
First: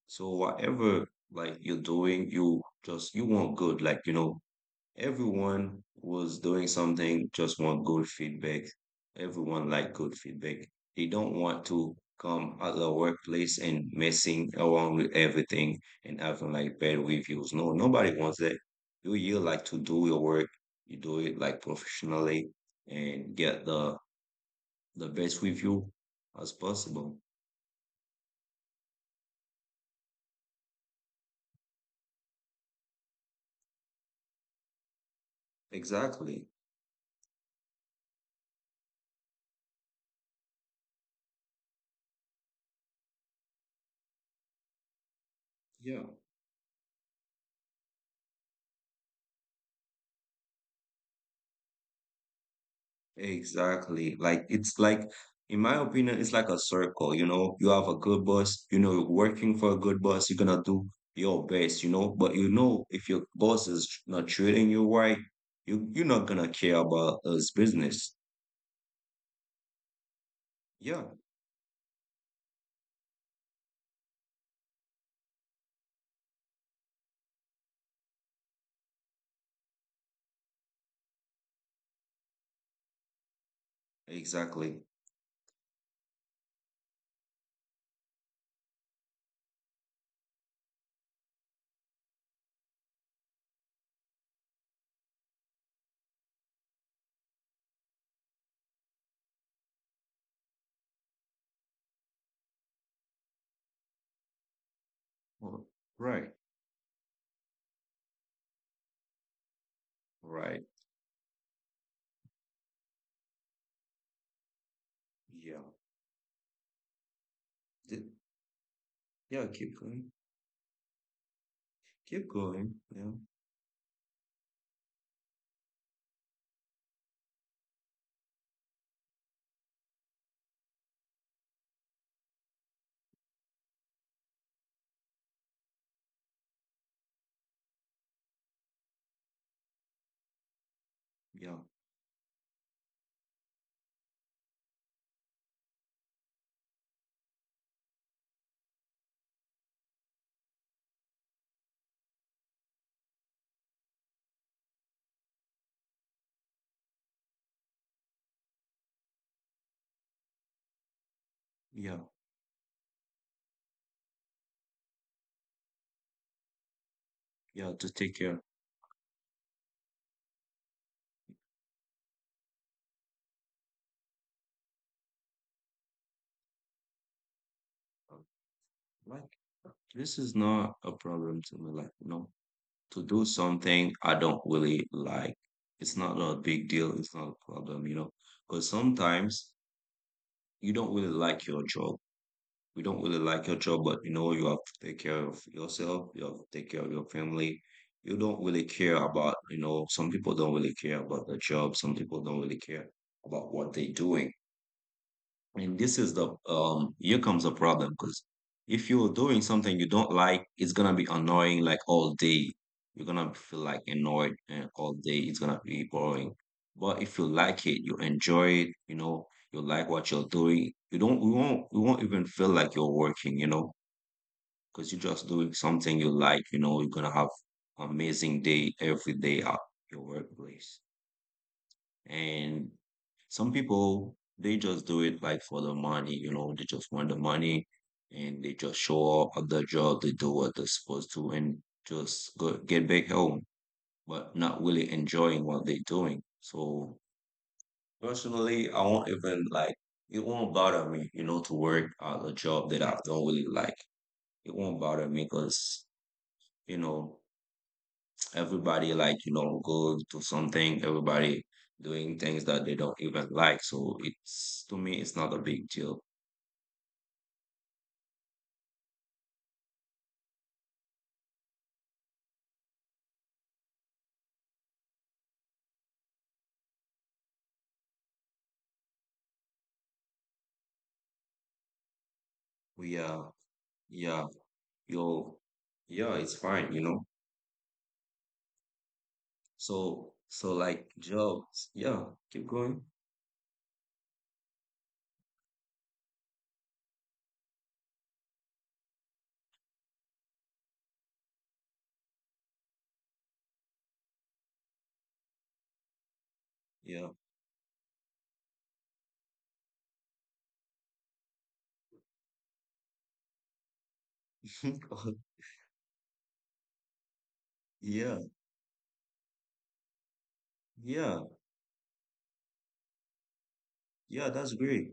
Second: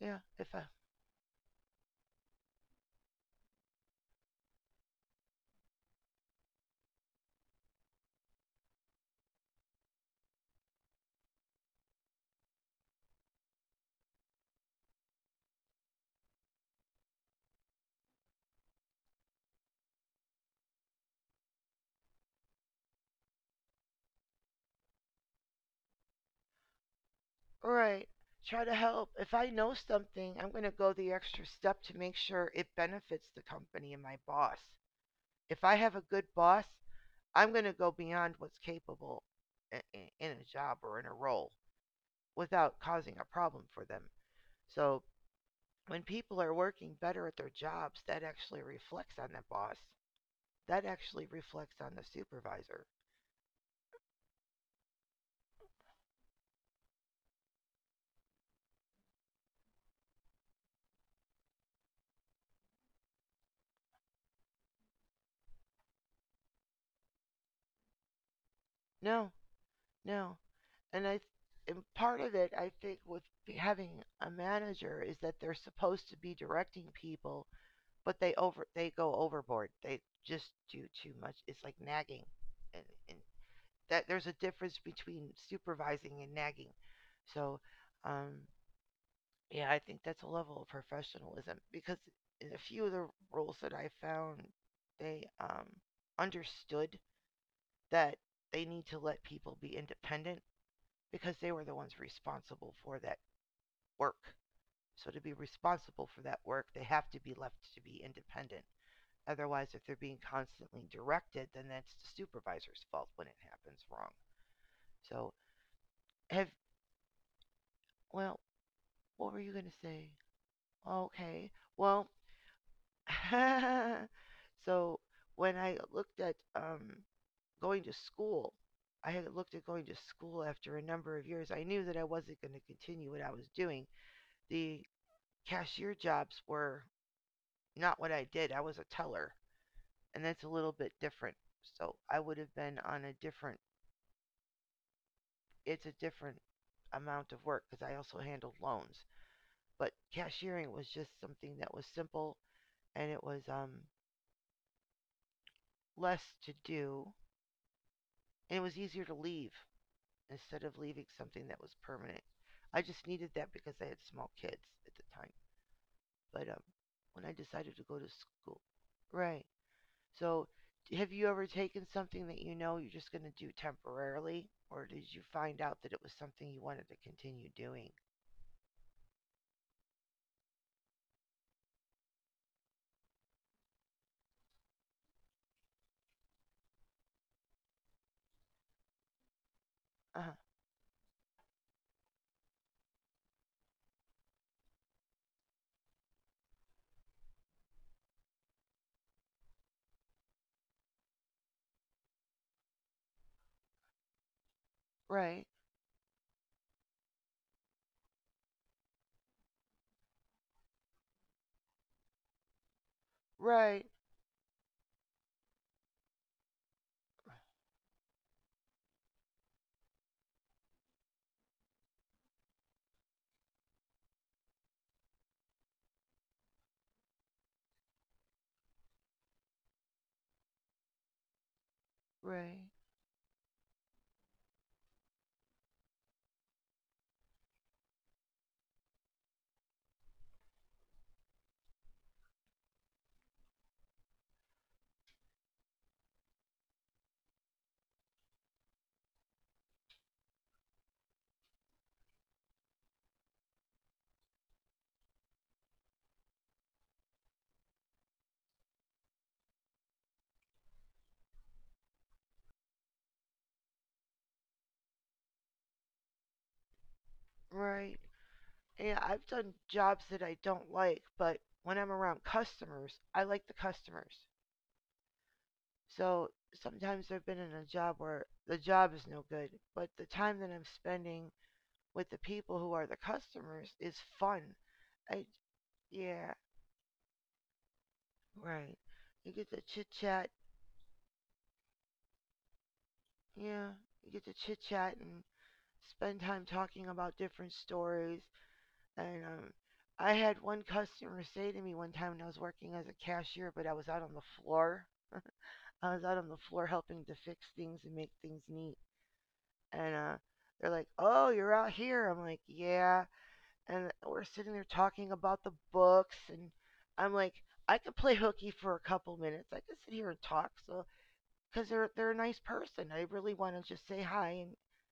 A: yeah,
B: So
A: if I,
B: whatever like you're doing, you just you want good, like you know. Everyone was doing something, just want good feedback. Everyone like good feedback. They don't want to come at the workplace and messing around with everything and having like bad reviews. No, nobody wants that. You you like to do your work, you do it like professionally and get the the best review as possible.
A: right, try to help. If I know something, I'm going to go the extra step to make sure it benefits the company and my boss. If I have a good
B: Exactly.
A: boss, I'm going to go beyond what's capable eh, eh, in a job or in a role, without causing a problem for them. So
B: Yeah.
A: when people are working better at their jobs, that actually reflects on the boss. That actually reflects on the supervisor.
B: Exactly. Like it's like, in my opinion, it's like a circle. You know, you have a good boss. You know, you're working for a good boss. You're gonna do your best. You know, but you know, if your boss is tr- not treating you right, you you're not gonna care about his business.
A: No, no.
B: Yeah,
A: And I and part of it I think with having a manager is that they're supposed to be directing people, but they over they go overboard. They just do too much. It's like nagging. And, and that there's a
B: exactly.
A: difference between supervising and nagging. So um yeah, I think that's a level of professionalism because in a few of the roles that I found, they um, understood that they need to let people be independent because they were the ones responsible for that work. So to be
B: Well,
A: responsible for
B: right,
A: that work, they have to be left to be independent. Otherwise, if they're being
B: right.
A: constantly directed, then that's the supervisor's fault when it happens wrong. So
B: Yeah,
A: have
B: Th-
A: well, what were
B: yeah.
A: you gonna
B: Keep
A: say?
B: going.
A: Okay. Well,
B: Keep going. Yeah,
A: (laughs) so when I looked at um, going to school, I had looked at going to school after a number of years. I knew that I wasn't going to continue what I was doing. The cashier jobs were not what I did. I was a teller, and that's a little bit different.
B: yeah,
A: So I would have been on a different, it's a different amount of work because I also handled loans. But cashiering was just something that was simple and it was um, less to do and it was easier to leave instead of leaving something that was
B: yeah,
A: permanent. I just needed that because I had small kids at the time. But um, When I decided
B: yeah.
A: to go
B: To
A: to
B: take care,
A: school, right. So, have you ever taken something that you know you're just going to do temporarily, or did you find out that it was something you wanted to continue doing?
B: of, like this is not a problem to me. Like no, to do something I don't really like. It's not a big deal. It's not a problem, you know. Because sometimes
A: Uh huh.
B: you don't really like your job. You don't really like your job, but you know you have to take care of yourself. You have to take care of your family. You don't really care about, you know, some people don't really care about their job. Some people don't really care about what they're doing.
A: Right.
B: And this is the, um here comes the problem because if you're doing something you don't like, it's gonna be annoying like all day. You're gonna feel
A: Right.
B: like annoyed and all day. It's gonna be boring. But if you like it, you enjoy it, you know, you like what you're doing. You don't you won't you won't even feel like you're working, you know, because you're just doing something you like, you know, you're gonna have amazing day every day at your workplace.
A: Right.
B: And some people, they just do it like for the money, you know, they just want the money and they just show up at the job, they do what they're supposed to and just go, get back home, but not really enjoying what they're doing. So personally, I won't even like, it won't bother me, you know, to work at a job that I don't really like. It won't bother me because, you know, everybody like you know go to something, everybody doing things that they don't even like, so it's to me it's not a big deal.
A: Right. Yeah, I've done jobs that I don't like, but when I'm around customers, I like the customers. So sometimes I've been in a job where the job is no good, but the time that I'm spending with the people who are the
B: We are
A: customers is
B: Yeah.
A: fun. I
B: Yo, yeah,
A: yeah,
B: it's fine, you know.
A: right. You get to chit
B: so
A: chat.
B: so like jobs, yeah. Keep going.
A: Yeah, you get to chit chat and spend time talking about different stories. And um, I had one customer say to me one time when I was working as a cashier, but I was out on the floor. I was out on the floor helping
B: Yeah.
A: to fix things and make things neat. And uh, They're like, "Oh, you're out here." I'm like, "Yeah," and we're sitting there
B: (laughs)
A: talking
B: Oh,
A: about the books. And I'm like, I could play
B: yeah,
A: hooky for a couple minutes. I could sit here and talk. So
B: yeah,
A: because they're they're a nice person, I really want to just say
B: yeah,
A: hi.
B: that's
A: And
B: great.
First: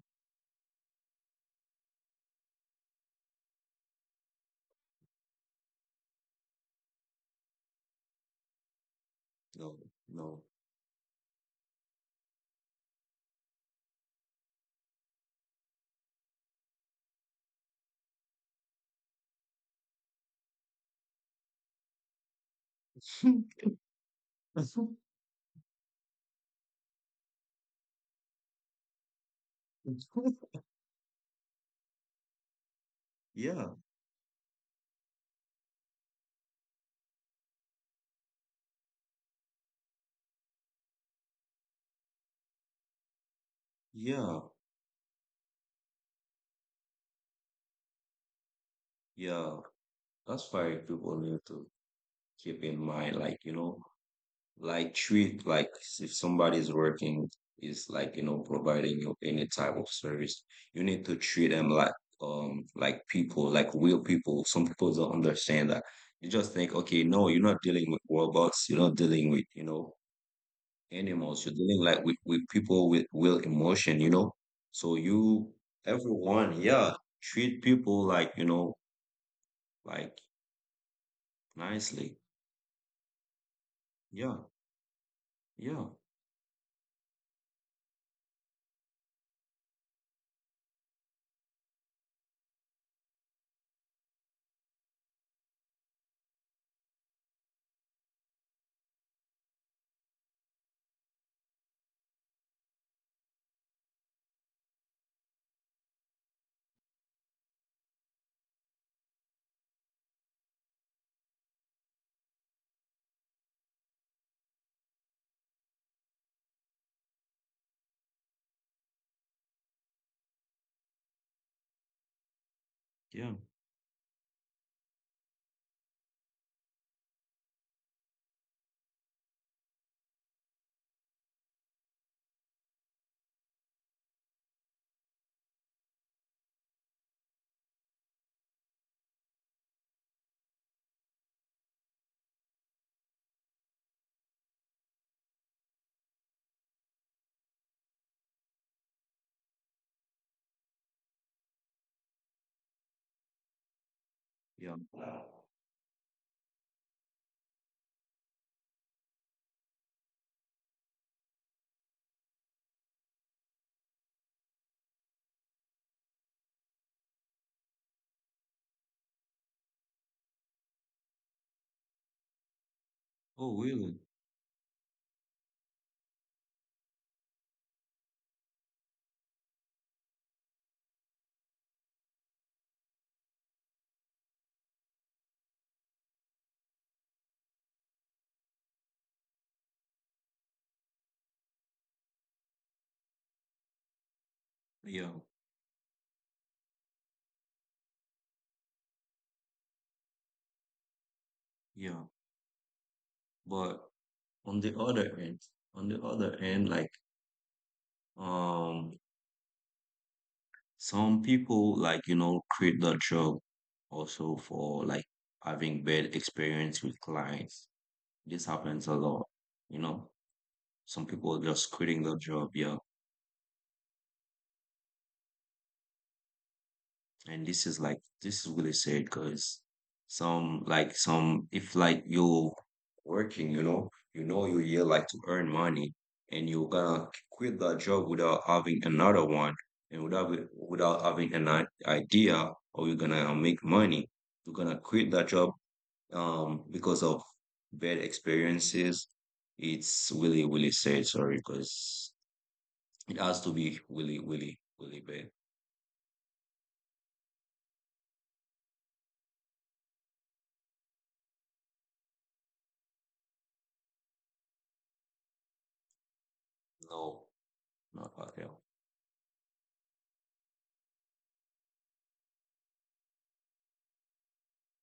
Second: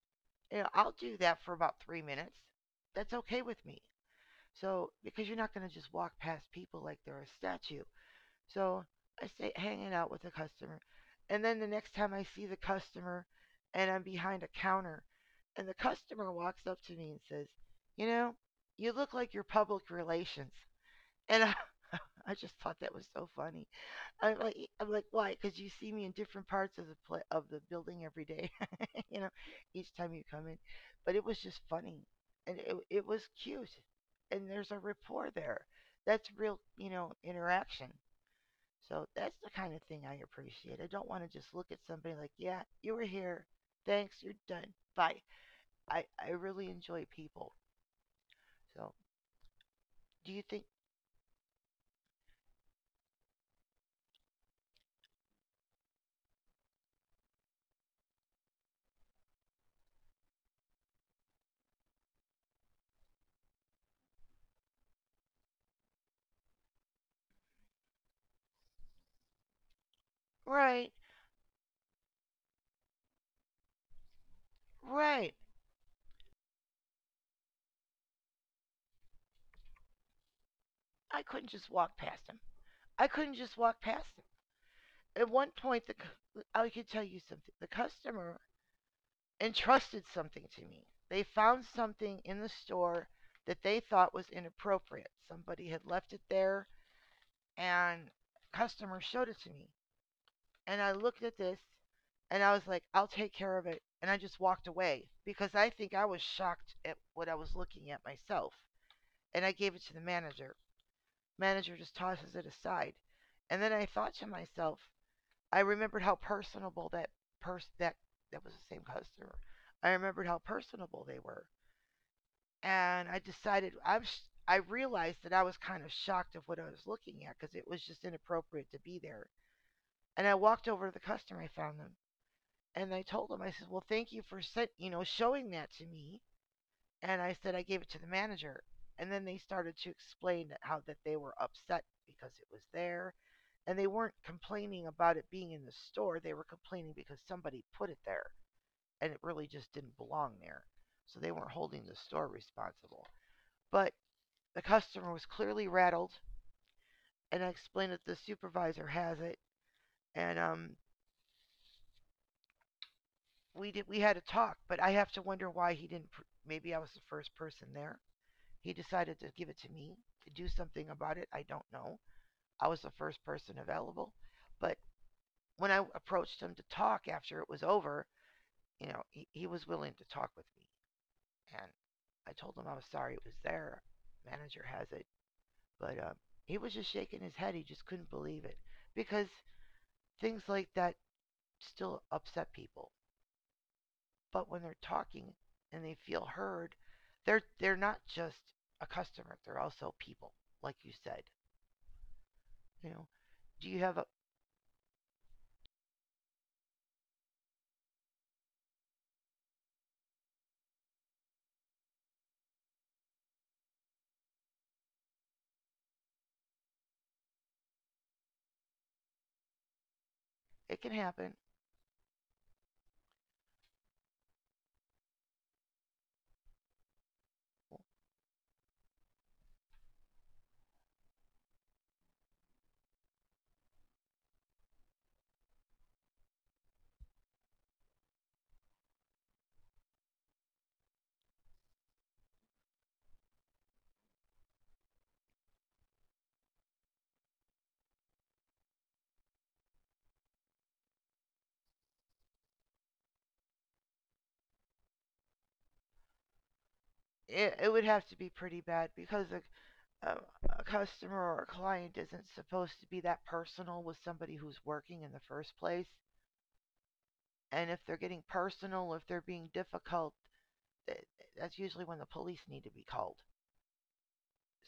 A: you know, I'll do that for about three minutes. That's okay with me. So because you're not going to just walk past people like they're a statue. So I stay
B: No,
A: hanging out with the
B: no.
A: customer. And then the next time I see the customer and I'm behind a counter and the customer walks up to me and says, you know, you look like you're public relations. And (laughs) I, I just thought that was so
B: (laughs)
A: funny. I'm like, "E-" I'm like, why? Because you see me in different parts of the pla of the building every day, (laughs) you know, each time you come in. But it was just funny, and it it was
B: Yeah,
A: cute, and there's a rapport there. That's real, you know, interaction. So that's the kind of thing I appreciate. I don't want to just look at somebody like, yeah, you were here. Thanks,
B: yeah,
A: you're done. Bye. I, I really enjoy people. So
B: yeah.
A: do
B: That's
A: you
B: why
A: think,
B: people need to keep in mind, like, you know, like, treat like if somebody's working is like, you know, providing you any type of service, you need to treat them like um like people, like real people. Some people don't understand that. You just think, okay, no, you're not dealing with robots, you're not dealing with, you know,
A: right,
B: animals, you're dealing like with, with people with real emotion, you know. So
A: right.
B: you everyone, yeah, treat people like, you know, like
A: I couldn't just walk
B: nicely.
A: past him. I couldn't just walk past
B: Yeah,
A: him. At one
B: yeah,
A: point, the, I could tell you something. The customer entrusted something to me. They found something in the store that they thought was inappropriate. Somebody had left it there and the customer showed it to me. And I looked at this and I was like, I'll take care of it. And I just walked away because I think I was shocked at what I was looking at myself. And I gave it to the manager. Manager just tosses it aside. And then I thought to myself, I remembered how personable that person that that was the same customer. I remembered how personable they were. And I
B: yeah,
A: decided I'm sh- I realized that I was kind of shocked of what I was looking at because it was just inappropriate to be there. And I walked over to the customer. I found them and I told him, I said, well, thank you for sen- you know showing that to me. And I said I gave it to the manager. And then they started to explain how that they were upset because it was there, and they weren't complaining about it being in the store. They were complaining because somebody put it there, and it really just didn't belong there. So they weren't holding the store responsible. But the
B: yeah.
A: customer was clearly rattled, and I explained that the supervisor has it, and um, we did we had a talk. But I have to wonder why he didn't. Pr- maybe I was the first person there. He decided to give it to me to do something about it. I don't know. I was the first
B: Oh,
A: person
B: really?
A: available. But when I approached him to talk after it was over, you know, he, he was willing to talk with me. And I told him I was sorry it was there. Manager has it. But um, He was just shaking his head. He just couldn't believe it because things like that still upset people. But when they're
B: Yeah,
A: talking and they feel heard, they're they're not just a customer. They're also people, like you said.
B: yeah.
A: You know, do
B: But
A: you have a?
B: on the other end, on the other end, like um some people like you know quit their job also for like having bad experience with clients. This happens a lot, you know.
A: It can
B: Some people
A: happen.
B: just quitting their job, yeah. And this is like this is really sad because some, like, some, if like you're working, you know, you know you're here like to earn money and you're gonna quit that job without having another one and without without having an i- idea how you're gonna make money. You're gonna quit that job um because of bad experiences. It's really, really sad, sorry, because it has to be really, really, really bad.
A: It, it would have to be pretty bad because a, a, a customer or a client isn't supposed to be that personal with somebody who's working in the first place.
B: No,
A: And if they're
B: not
A: getting
B: at all.
A: personal, if they're being difficult, th- that's usually when the police need to be called.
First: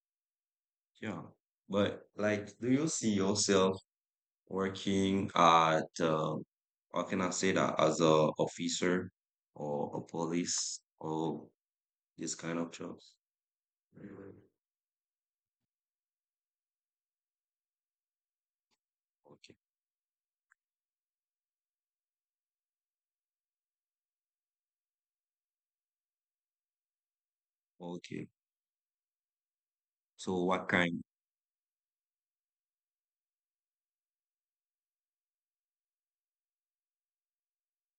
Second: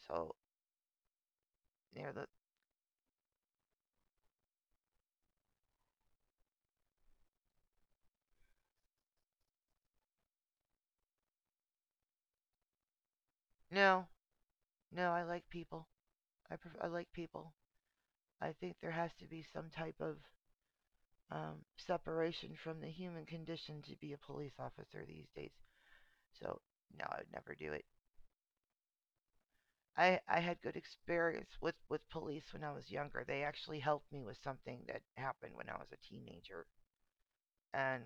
A: So,
B: Yeah.
A: you
B: But
A: know, the,
B: like, do you see yourself working at, um, how can I say that, as a officer or a police or this kind of jobs?
A: no,
B: Mm.
A: no, I like people. I, pref- I like people. I think there has to be
B: Okay.
A: some type of um, separation from the human condition to be a police officer these days. So no, I would never do it.
B: Okay.
A: I I
B: So
A: had
B: what
A: good
B: kind?
A: experience with with police when I was younger. They actually helped me with something that happened when I was a teenager, and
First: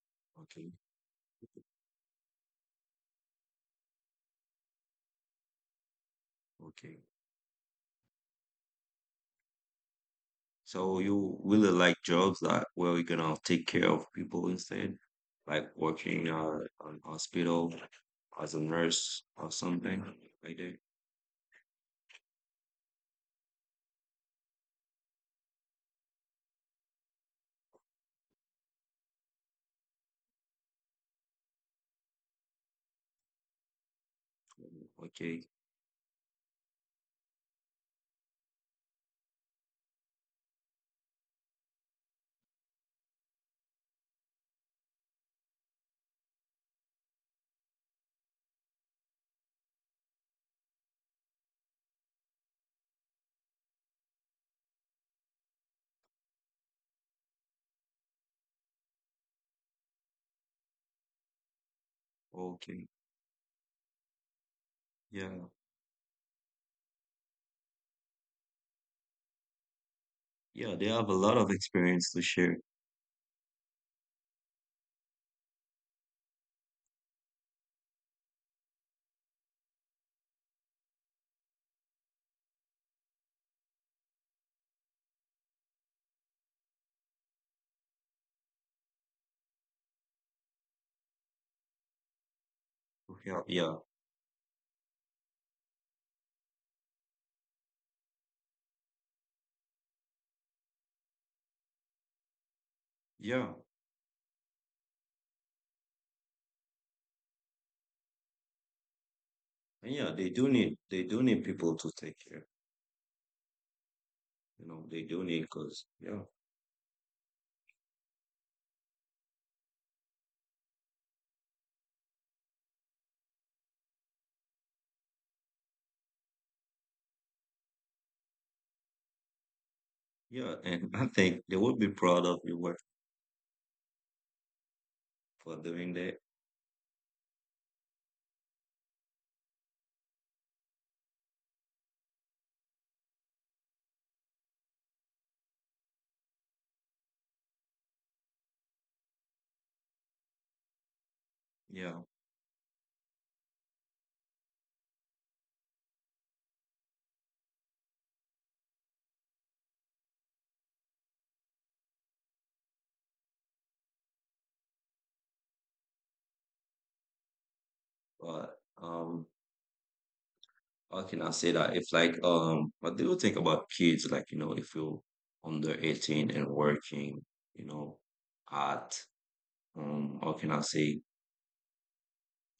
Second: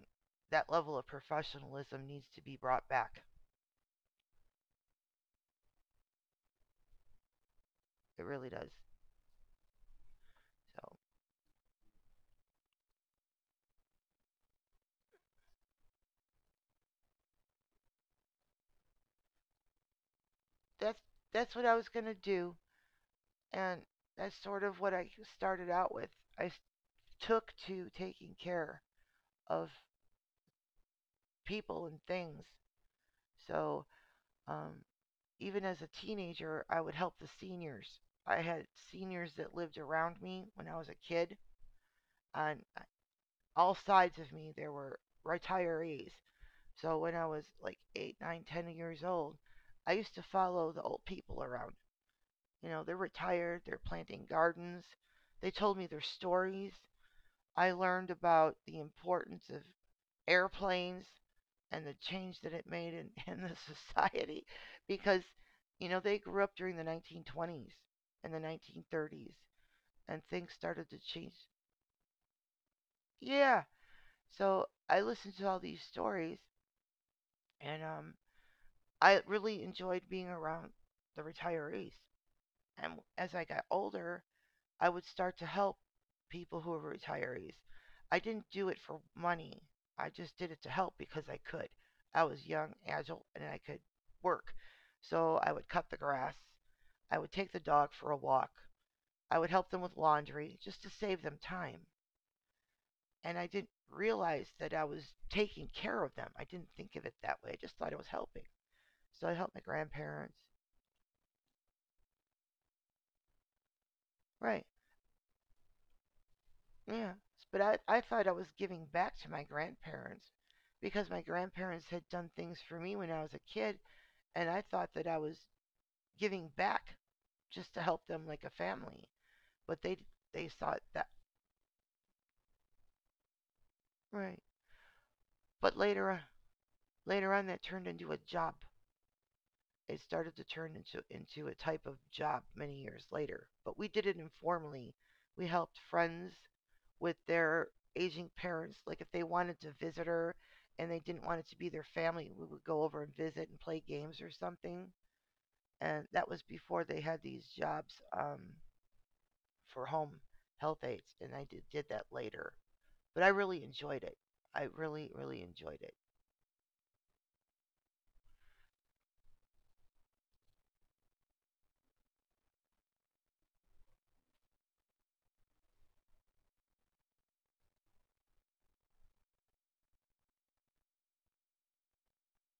A: that
B: Okay.
A: level of professionalism needs to be brought back.
B: Okay.
A: It really does. So
B: So you really like jobs that where you're gonna take care of people instead, like working uh, on hospital as a nurse or something like that.
A: that's that's what I was gonna do, and that's sort of what I started out with. I took to taking care of people and things. So um,
B: Okay.
A: even as a teenager, I would help the seniors. I had seniors that lived around me when I was a kid. On all sides of me, there were retirees. So when I was like eight, nine, ten years old, I used to follow the old people around. You know, they're retired, they're planting gardens. They told me their stories. I learned about the importance of airplanes and the change that it
B: Okay.
A: made in, (laughs) in the society, because
B: Yeah.
A: you know they grew up during the nineteen twenties and the nineteen thirties and things
B: Yeah, they
A: started to
B: have a
A: change.
B: lot of experience to share.
A: Yeah, so I listened to all these stories. And um I really enjoyed being around the retirees. And as I got older, I would start to help people who were retirees. I didn't do it for money. I just did it to help because I could. I was young,
B: To
A: agile,
B: help.
A: and I
B: Yeah,
A: could work. So I would cut the grass. I would take the dog for a walk. I would help them with laundry just to save them time. And I
B: yeah,
A: didn't realize that I was taking care of them. I didn't think of it that way. I just thought it was helping. So I helped my
B: and yeah. They
A: grandparents.
B: do need they do need people to take care. You
A: Right.
B: know, they do need because yeah,
A: Yeah. But I, I thought I was giving back to my grandparents because my grandparents had done things for me when I was a kid, and I thought that I was giving back just to help them like a family. But they they
B: yeah.
A: saw it
B: And I
A: that
B: think they would be proud of your work
A: right.
B: for
A: But
B: doing
A: later
B: that.
A: on, later on that turned into a job. It started to turn into, into a type of job many years later. But we did it informally. We helped friends with their aging parents. Like if they wanted to visit her and they didn't want it to be their
B: Yeah,
A: family, we would go over and visit and play games or something. And that was before they had these jobs um, for home health aides. And I did, did that later. But I really enjoyed it. I really, really enjoyed it.
B: but um, how can I say that? If like um, what do you think about kids? Like you know, if you're under eighteen and working, you know, at um, how can I say?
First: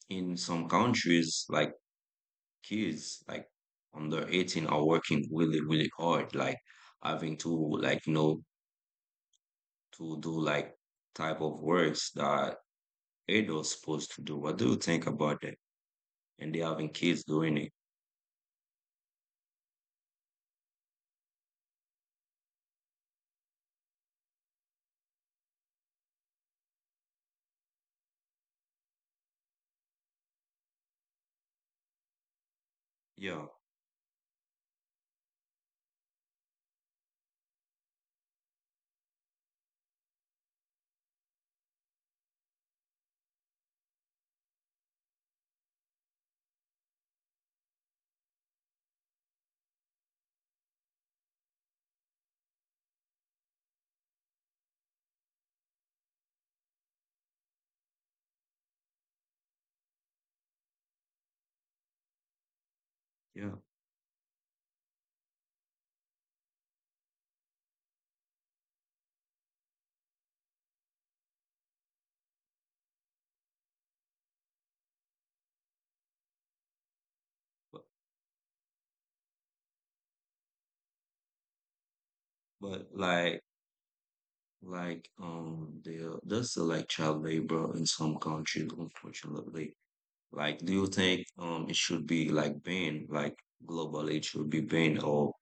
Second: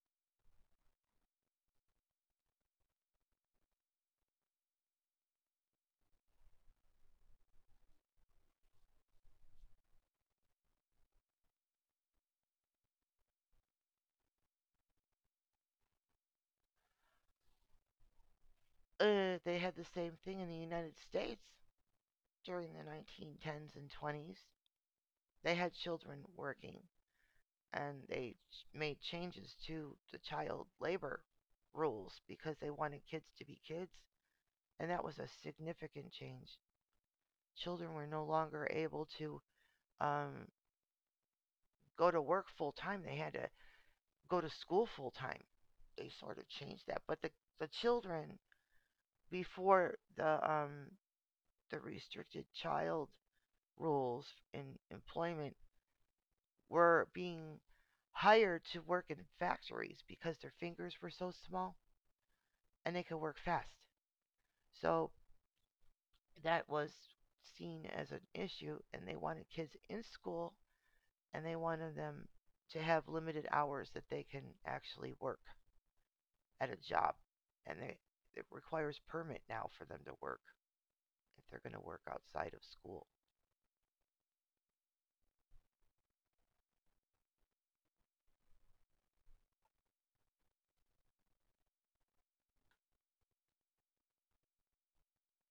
B: In some countries, like kids like under eighteen are working really really hard like having to like you know to do like type of works that adults supposed to do. What do you think about that and they having kids doing it?
A: Uh, they had the same thing in the United States during the nineteen tens and twenties. They had children working, and they made changes to the child labor rules because they wanted kids
B: Yeah,
A: to be kids, and that was a significant change. Children were no longer able to um, go to work full time; they had to go to school full time. They sort of changed that, but the the children before the um, the restricted child rules in employment were being hired to work in factories because their fingers were so small and they could work
B: yeah,
A: fast. So that was seen as an issue, and they wanted kids in school and they wanted them to have limited hours that they can actually work at a job. And
B: but,
A: they, it requires permit now for them to work if they're going to work outside of
B: but
A: school.
B: like like um there there's still like child labor in some countries, unfortunately. Like do you think um it should be like banned, like globally it should be banned, or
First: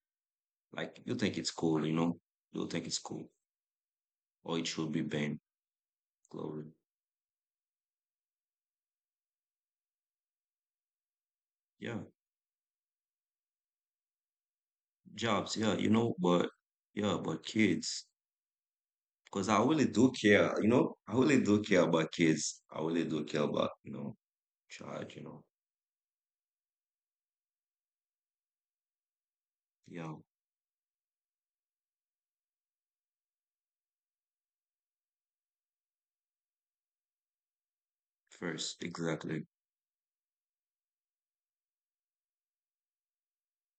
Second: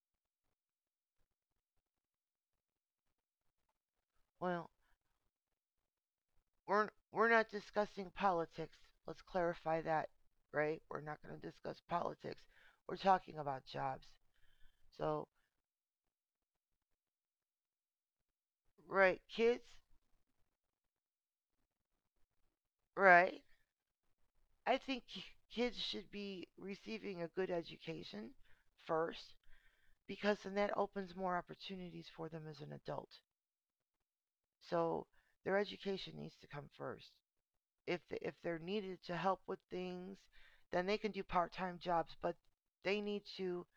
B: like you think it's cool? You know you think it's cool or it
A: Well,
B: should be banned. Glory.
A: we're we're not discussing politics. Let's clarify that, right? We're not going to discuss
B: Yeah,
A: politics. We're talking about jobs. So,
B: jobs. Yeah, you know, but yeah, but kids,
A: right,
B: because I
A: kids,
B: really do care. You know, I really do care about kids. I really do care
A: right?
B: about you know,
A: I think
B: child. You know,
A: kids should be receiving a good education first,
B: yeah,
A: because then that opens more opportunities for them as an adult. So, their education needs to come first. If th- if they're
B: first,
A: needed to help
B: exactly.
A: with things, then they can do part-time jobs, but they need to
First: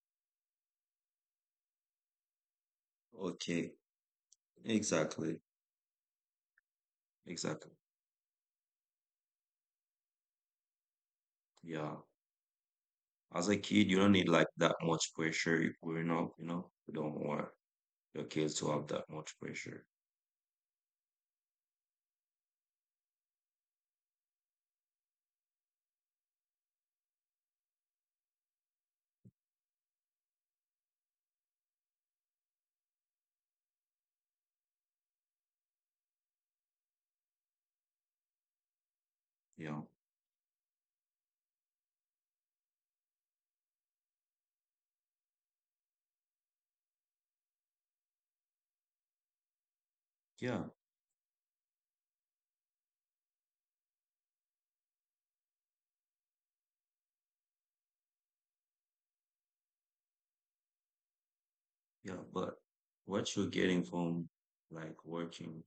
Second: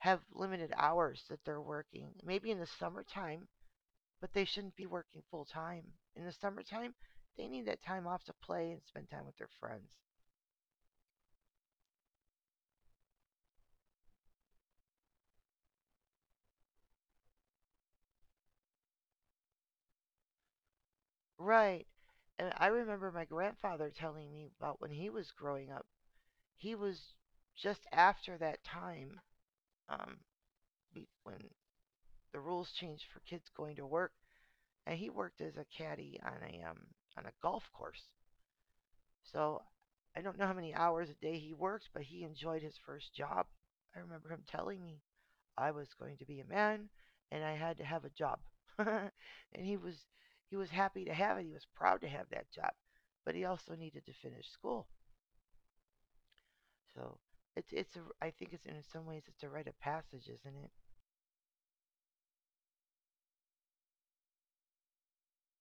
A: have limited hours that they're working. Maybe in the summertime,
B: Okay,
A: but they shouldn't be working
B: exactly,
A: full time. In the summertime, they need
B: exactly.
A: that time off to play and spend time with their friends.
B: Yeah, as a kid, you don't need like that much pressure growing up. You know, you don't want your kids to have that much pressure.
A: Right. And I remember my grandfather telling me about when he was growing up. He was just after that time um, when the rules changed for kids going to work, and he worked as a caddy on a um, on a golf course. So
B: Yeah,
A: I don't know how many hours a day he worked, but he enjoyed his first job. I remember him telling me I was going to be a man and I had to have a job. (laughs) And he was
B: yeah.
A: he was happy to have it. He was proud to have that job, but he also needed to finish school. So it's it's a, I think it's in some ways it's a rite of passage, isn't it?
B: Yeah, but what you're getting from like working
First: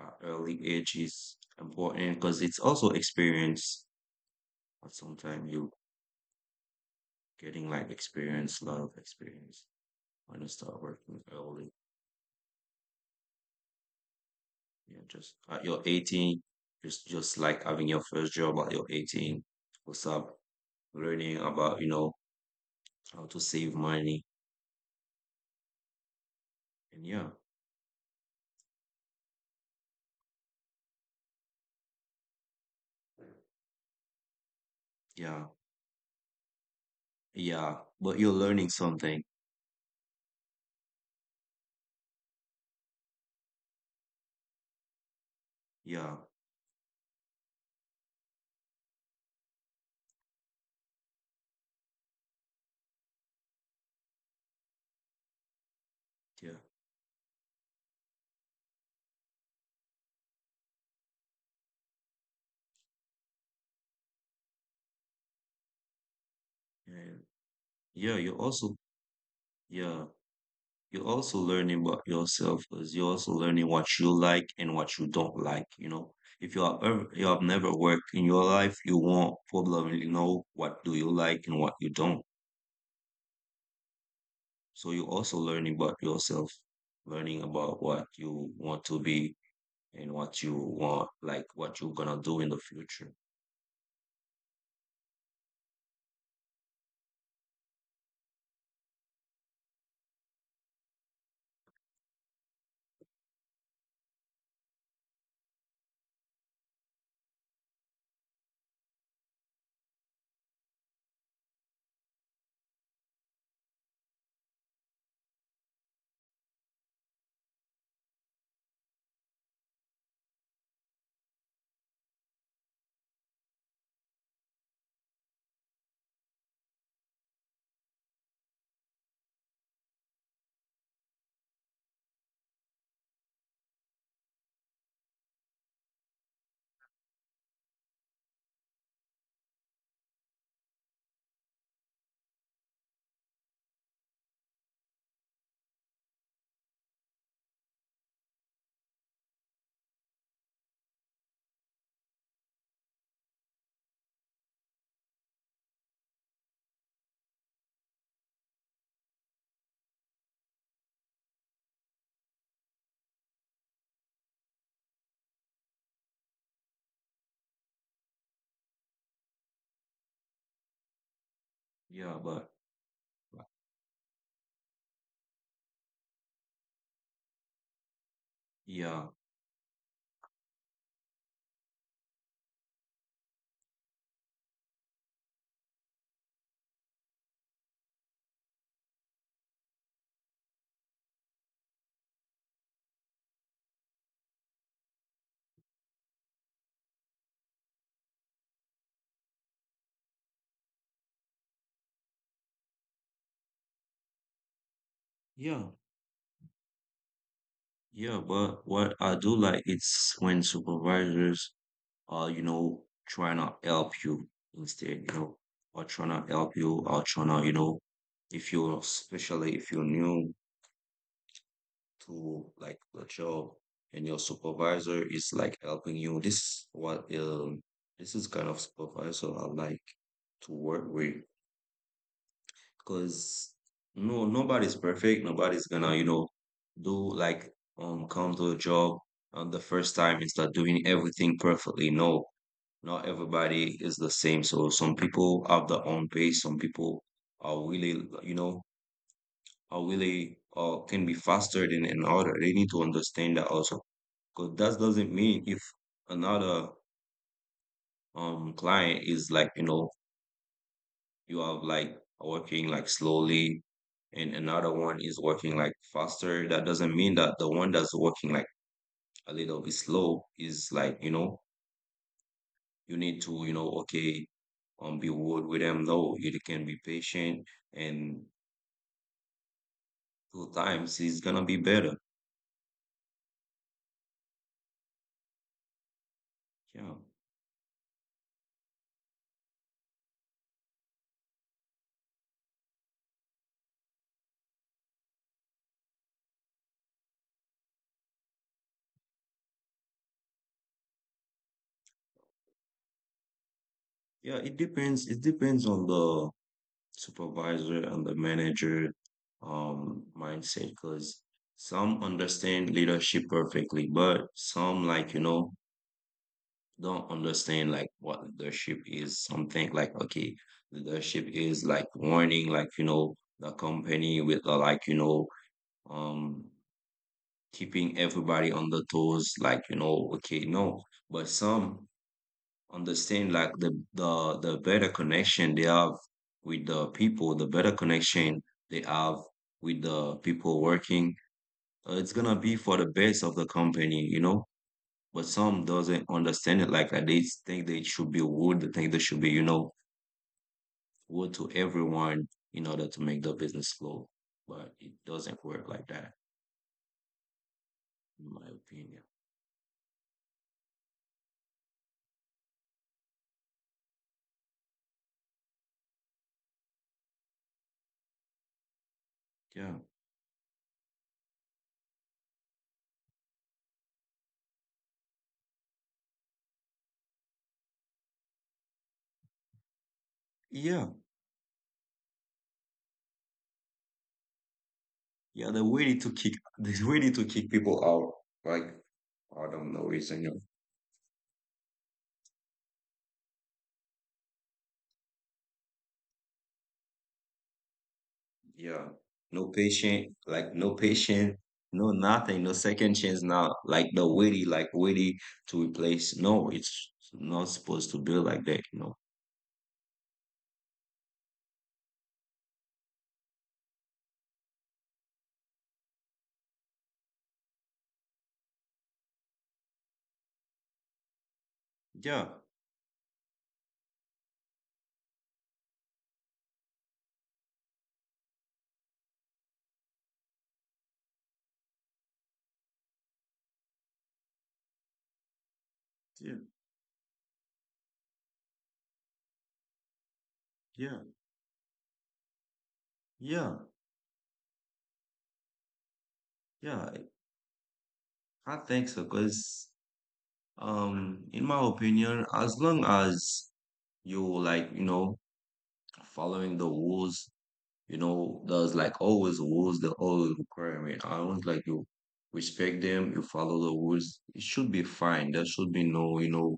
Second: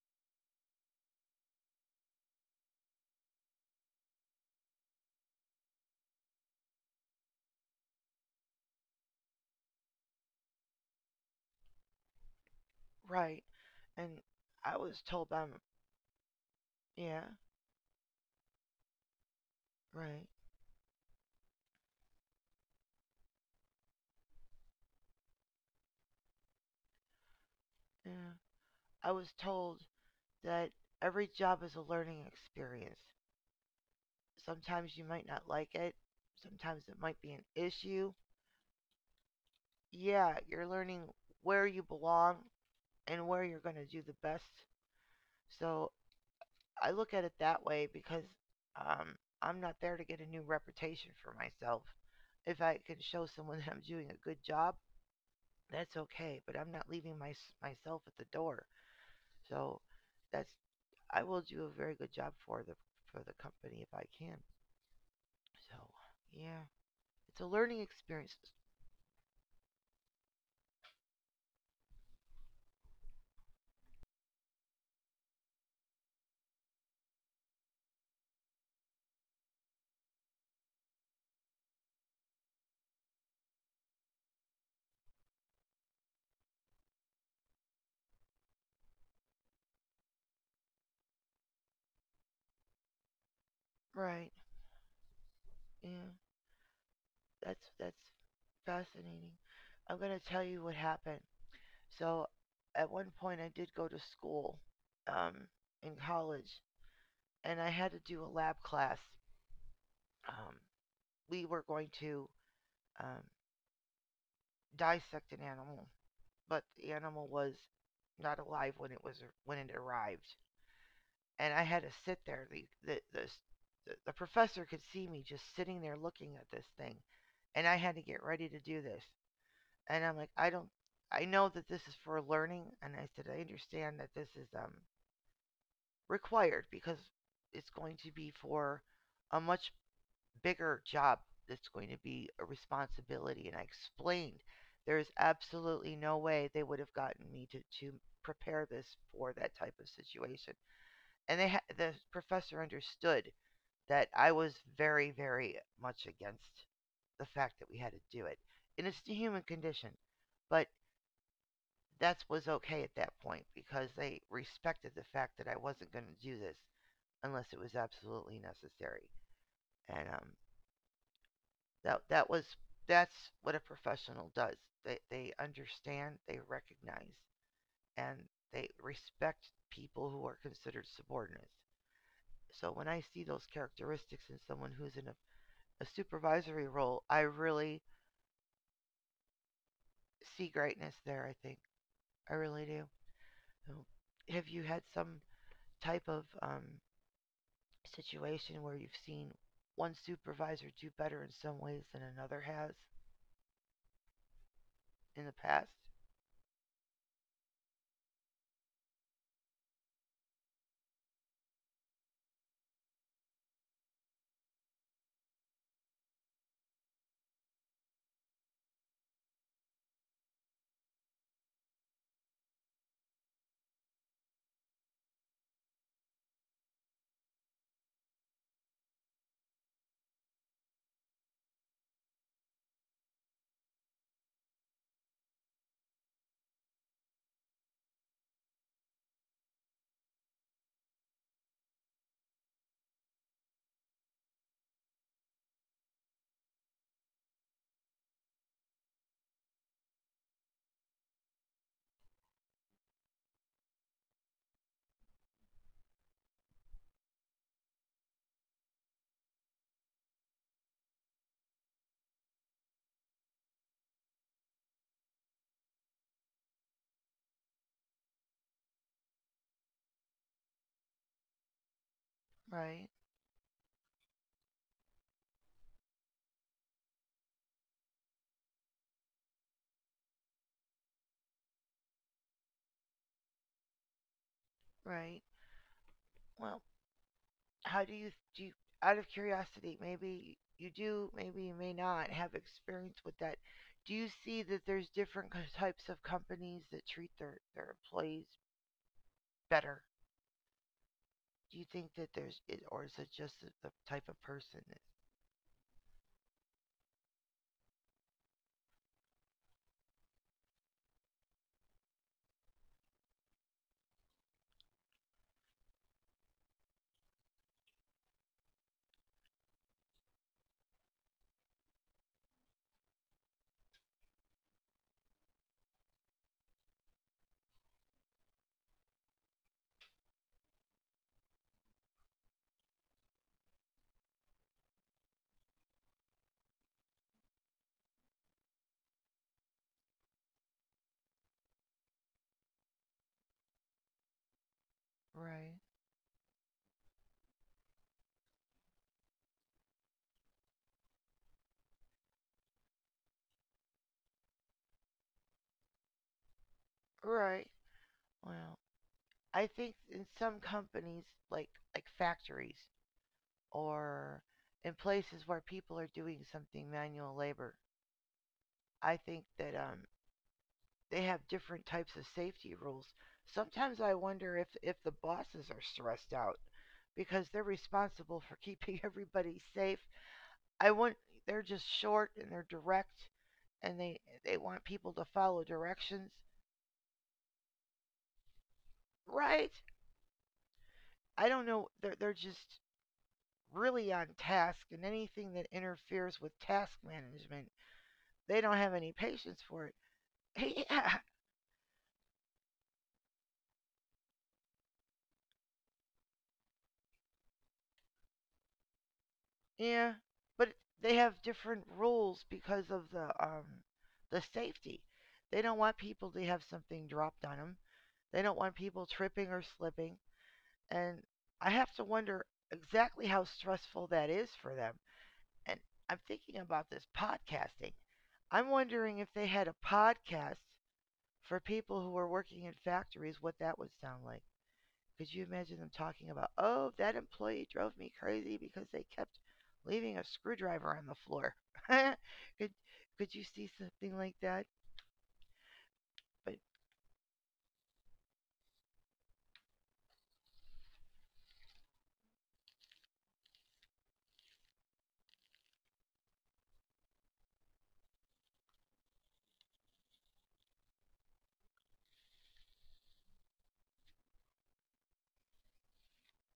B: at early age is important, because it's also experience. But sometimes you getting like experience, lot of experience when you start working early.
A: Right. And I
B: Yeah,
A: was told
B: just
A: by m-
B: at your eighteen, just
A: yeah,
B: just like having your first job at your eighteen. What's
A: right.
B: up? Learning about, you know, how to save money. And yeah,
A: Yeah. I was told that every job is a learning experience. Sometimes you might
B: yeah,
A: not like it. Sometimes it might be an
B: yeah.
A: issue.
B: But you're learning something.
A: Yeah, you're learning where you belong and where you're going to do the best. So
B: Yeah,
A: I look at it that way because um, I'm not there to get a new reputation for myself. If I can show someone (laughs) that I'm doing a good job, that's okay,
B: yeah,
A: but I'm not leaving my, myself at the door. So that's I will do a very good job for the for the company if I can. So, yeah,
B: yeah.
A: it's a learning
B: Yeah, you're
A: experience.
B: also, yeah, you're also learning about yourself, because you're also learning what you like and what you don't like. You know, if you have ever, you have never worked in your life, you won't probably know what do you like and what you don't. So you're also learning about yourself, learning about what you want to be and what you want, like what you're gonna do in the future.
A: Right. Yeah, that's that's fascinating. I'm gonna tell you what happened. So, at one point, I did go to school, um, in college, and I had to do a lab class. Um, we were going to um, dissect an animal, but the animal was not alive when it was when it arrived, and I had to sit there. The the the, s- the, the professor could see me just sitting there looking at this thing, and I had to get ready to do this. And I'm like, I don't, I know that this is for learning, and I said I understand that this is um required because it's going to be for a much bigger job. That's going to be a responsibility, and I explained there is absolutely no way they would have gotten me to to prepare this for that type of situation, and they ha- the professor understood that I was very very much against the fact that we had to do it, and it's the human condition, but that was okay at that point because they respected the fact that I wasn't going to do this unless it was absolutely necessary. And um,
B: Yeah,
A: that that
B: but
A: was that's what a professional does. They they understand, they recognize, and they
B: yeah,
A: respect people who are considered subordinates. So when I see those characteristics in someone who's in a, a supervisory role, I really see greatness there. I think I really do. So have you had some type of um, situation where you've seen one supervisor do better in some ways than another has in the
B: yeah,
A: past?
B: yeah. But what I do like it's when supervisors or you know trying to help you instead, you know or trying to help you or trying to you know if you're, especially if you're new to like the job, and your supervisor is like helping you, this what um this is kind of supervisor I like to work with. Because no nobody's perfect, nobody's gonna you know do like um come to a job on the first time and start doing everything perfectly. No, not everybody is the same. So some people have their own pace. Some people are really, you know, are really uh, can be faster than another. They need to understand that also. Because that doesn't mean if another um client is like, you know, you have like working like slowly and another one is working like faster. That doesn't mean that the one that's working like a little bit slow is like, you know, you
A: Right,
B: need to, you know, okay, um, be bold with them. No, you can be patient, and two times it's gonna be better.
A: right. Well,
B: Yeah,
A: how do you do? You, out of curiosity, maybe you do, maybe you may not have experience with that. Do you see that there's different types of companies that treat their their employees better? Do you think that there's, or is it just the type of
B: yeah. It
A: person?
B: depends. It depends on the supervisor and the manager, um, mindset. Because some understand leadership perfectly, but some like you know don't understand like what leadership is. Some think like okay, leadership is like warning, like you know the company with the like you know um keeping everybody on the toes, like you know okay, no. But some understand like the the the better connection they have with the people, the better connection they have with the people working, uh, it's gonna be for the best of the company, you know. But some
A: Right.
B: doesn't understand it like that. They think they should be rude, they think they should be, you know, rude to everyone in order to make the business flow, but it doesn't work like that,
A: Right.
B: in my
A: Well,
B: opinion.
A: I think in some companies, like like factories, or in places where people are doing something manual labor. I think
B: Yeah,
A: that um, they have different types of safety rules. Sometimes I wonder if, if the bosses are stressed out because they're responsible for (laughs) keeping everybody safe.
B: yeah.
A: I want they're just short and they're direct and they they want people to
B: Yeah,
A: follow
B: the way to
A: directions.
B: kick (laughs) the way to kick people out, like I
A: Right?
B: don't know reason. no-
A: I don't know. They're they're just really on task, and anything that interferes with task management, they don't
B: Yeah,
A: have any
B: no
A: patience for it.
B: patient, like no
A: (laughs) Yeah,
B: patient, no nothing, no second chance now. Like the witty, like witty to replace. No, it's not supposed to be like that. You know.
A: yeah, but they have different rules because of the um the safety. They don't want people to have something dropped on them. They don't want people tripping or slipping. And I have to
B: Yeah,
A: wonder exactly how stressful that is for them. And I'm thinking about this podcasting. I'm wondering if they had a podcast for people who are working in factories, what that would sound like. Could you imagine them talking
B: yeah,
A: about, oh, that employee drove me crazy because they kept leaving a screwdriver
B: yeah,
A: on the floor? (laughs) could could you
B: yeah,
A: see something like that? But
B: yeah. I think so, cause um, in my opinion, as long as you like, you know, following the rules. You know, there's like always rules, that are always requirement. I was like, you respect them, you follow the rules. It should be fine. There should be no, you know,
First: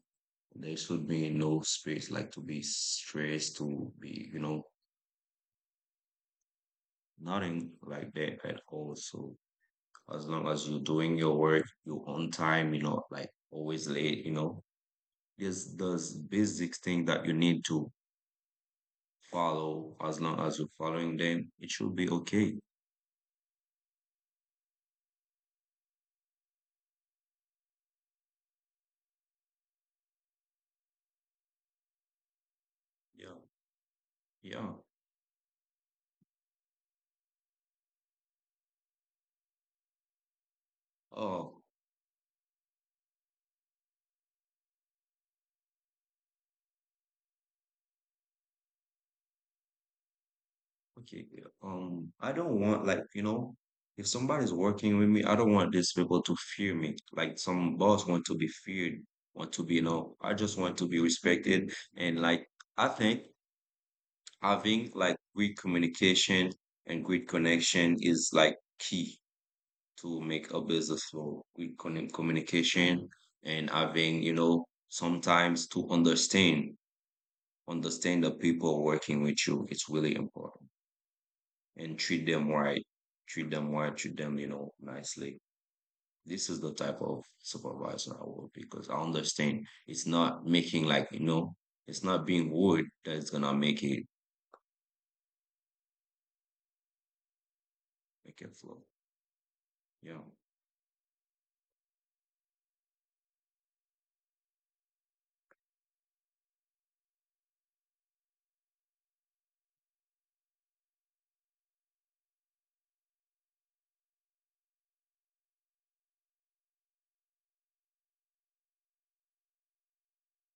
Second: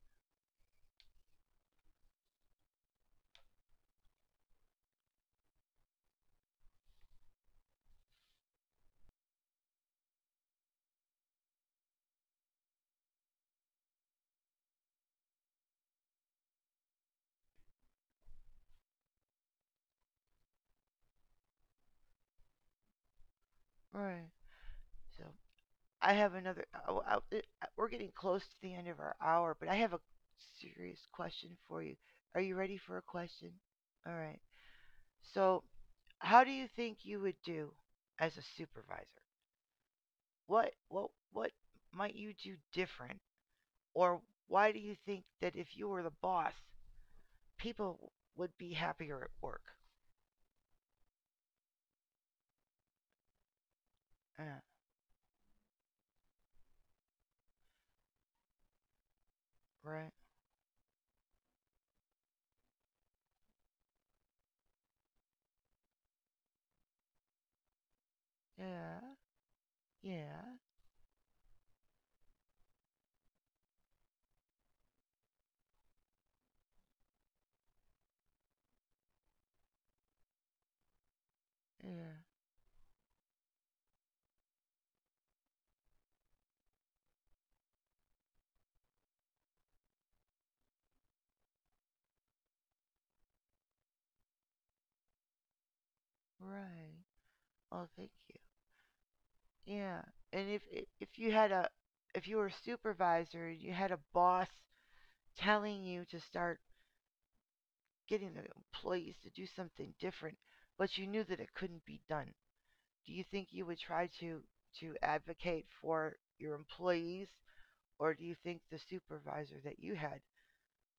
B: there should be no space like to be stressed, to be, you know, nothing like that at all. So as long as you're doing your work, you're on time, you're not like always late, you know, there's those basic thing that you need to follow. As long as you're following them, it should be okay.
A: all right. So I have another. Oh, I- I- we're getting close to the end of our hour, but I have a serious question for you. Are you ready for a
B: Yeah.
A: question? All right.
B: Yeah.
A: So, how do you think you would do as a supervisor? What what what
B: Oh.
A: might you do different? Or why do you think that if you were the boss, people would be happier at work?
B: Okay, um, I don't want like, you know, if
A: Uh,
B: somebody's working with me, I don't want these people to fear me. Like some boss want to be feared, want to be, you
A: right.
B: know, I just want to be respected. And like I think having like great communication and great connection is like
A: Yeah.
B: key to
A: Yeah.
B: make a business flow. Good con communication and having, you know, sometimes to understand, understand the people working with you. It's really important,
A: Yeah.
B: and treat them right, treat them right, treat them, you know, nicely. This is the type of supervisor I will be, because I understand it's not making like, you know, it's not being rude that's gonna make it
A: Right. Oh, thank
B: make it flow.
A: you. Yeah.
B: Yeah.
A: And if if you had a if you were a supervisor and you had a boss telling you to start getting the employees to do something different, but you knew that it couldn't be done, do you think you would try to to advocate for your employees, or do you think the supervisor that you had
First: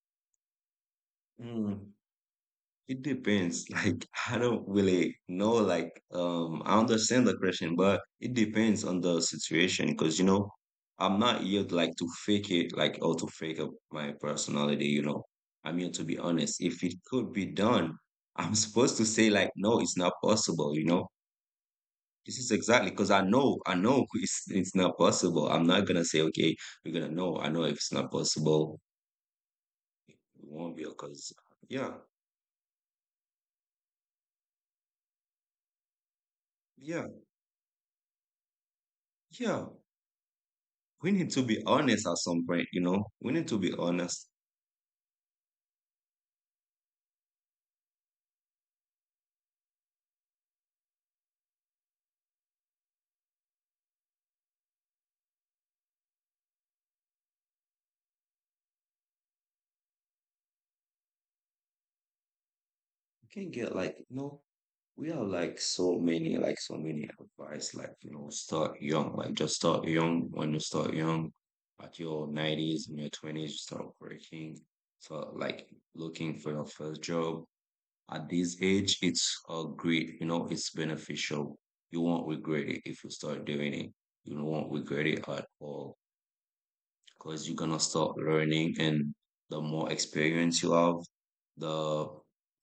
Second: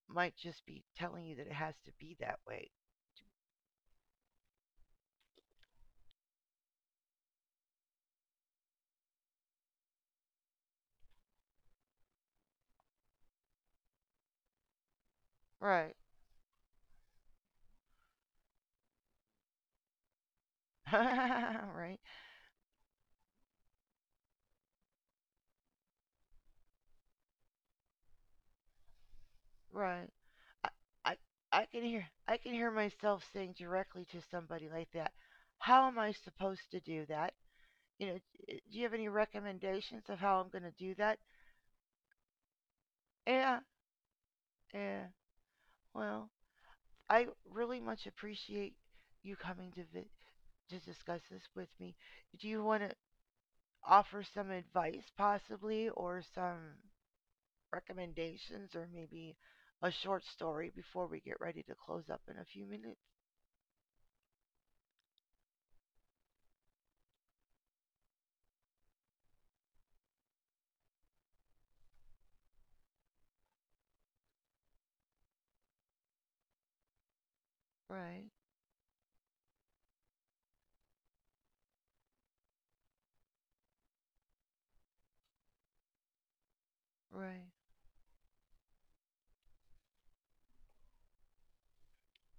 A: might just be telling you that it has to
B: Mm.
A: be that way.
B: It depends. (laughs) Like I don't really know. Like um, I understand the question, but it depends on the situation. Because you know, I'm not here to, like to fake it, like or to fake up my personality. You know, I'm here to be
A: Right.
B: honest. If it could be done, (laughs) I'm supposed to say like, no, it's not possible. You know,
A: (laughs) Right?
B: this is exactly, because I know, I know (laughs) it's it's not possible. I'm not gonna say okay, we're gonna know. I know if it's not possible,
A: Right.
B: it won't be
A: I,
B: because
A: I
B: yeah,
A: I can hear I can hear myself saying directly to somebody like that, how am I supposed to
B: yeah,
A: do that? You know, eh, do you have any
B: yeah.
A: recommendations of how I'm going to
B: We
A: do
B: need to
A: that?
B: be honest at some point, you know. We need to be
A: Yeah,
B: honest.
A: yeah. Well, I really much appreciate you coming to vi- to discuss this with me. Do you want to offer some advice possibly or some recommendations, or maybe a short story before we get ready to close up in a few minutes?
B: We can not get like, you know, we have like so many, like so many advice, like, you know, start young, like just start young. When you start young, at your nineties, in your twenties, you start working. So like looking for your first job at
A: Right,
B: this age, it's a great, you know, it's beneficial. You won't regret it if you start doing it. You won't regret it at all. Because you're
A: right.
B: gonna start learning, and the more experience you have, the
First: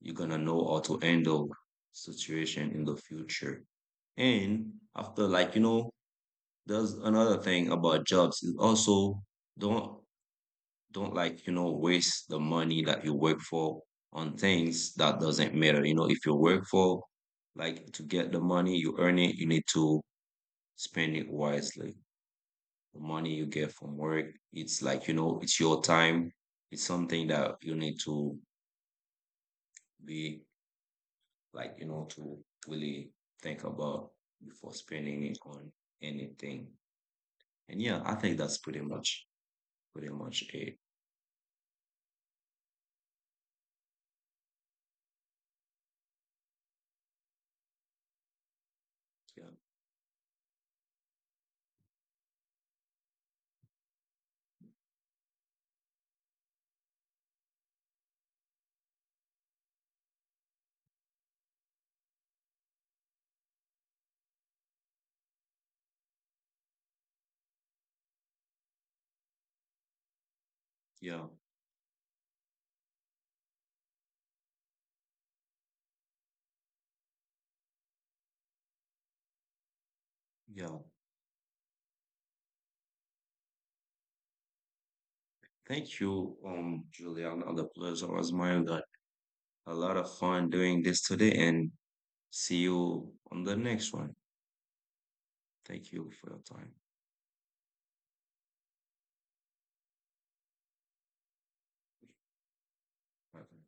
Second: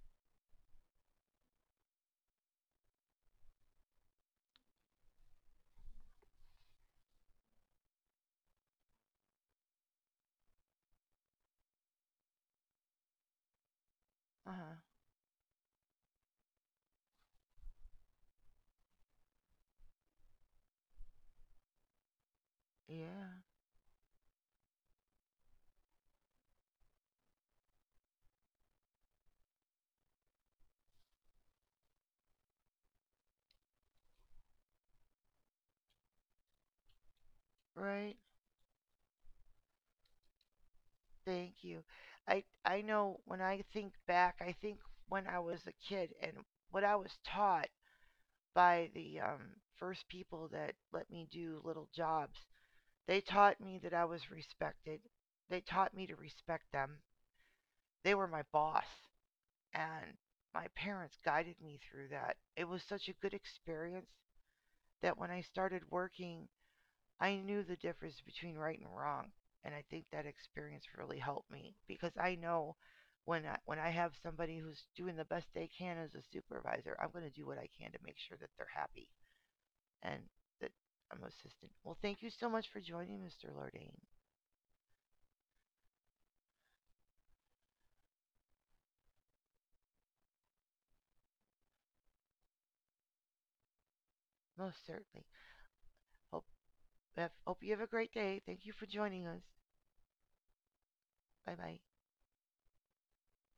B: you're gonna know how to handle situation in the future. And after like, you know, there's another thing about jobs is also don't don't like, you know, waste the money that you work for on
A: Uh-huh.
B: things that doesn't matter. You know, if you work for like to get the money, you earn it, you need to spend it wisely. The money
A: Yeah,
B: you get from work, it's like you know it's your time, it's something that you need to be like you know to really think about before spending it on anything. And yeah, I
A: right.
B: think that's pretty much pretty much it.
A: Thank you. I I know when I think back, I think when I was a kid and what I was taught by the
B: Yeah,
A: um, first people that let me do little jobs, they taught me that I was respected. They taught me to respect them. They were my boss. And my parents guided me through that. It was such a good experience that when I started working, I knew the difference between right and wrong, and I think that experience
B: yeah,
A: really helped me because I know when I, when I have somebody who's doing the best they can as a supervisor, I'm going to do what I can to make sure that they're happy and
B: yeah,
A: that I'm assistant. Well, thank you so much for joining, mister Lordane.
B: thank you um Juliana. The pleasure was mine. Got a lot of fun doing this today, and see you on the next one.
A: Most certainly.
B: Thank you for your
A: Hope
B: time.
A: hope you have a great day. Thank you for joining us. Bye bye.
B: Bye-bye.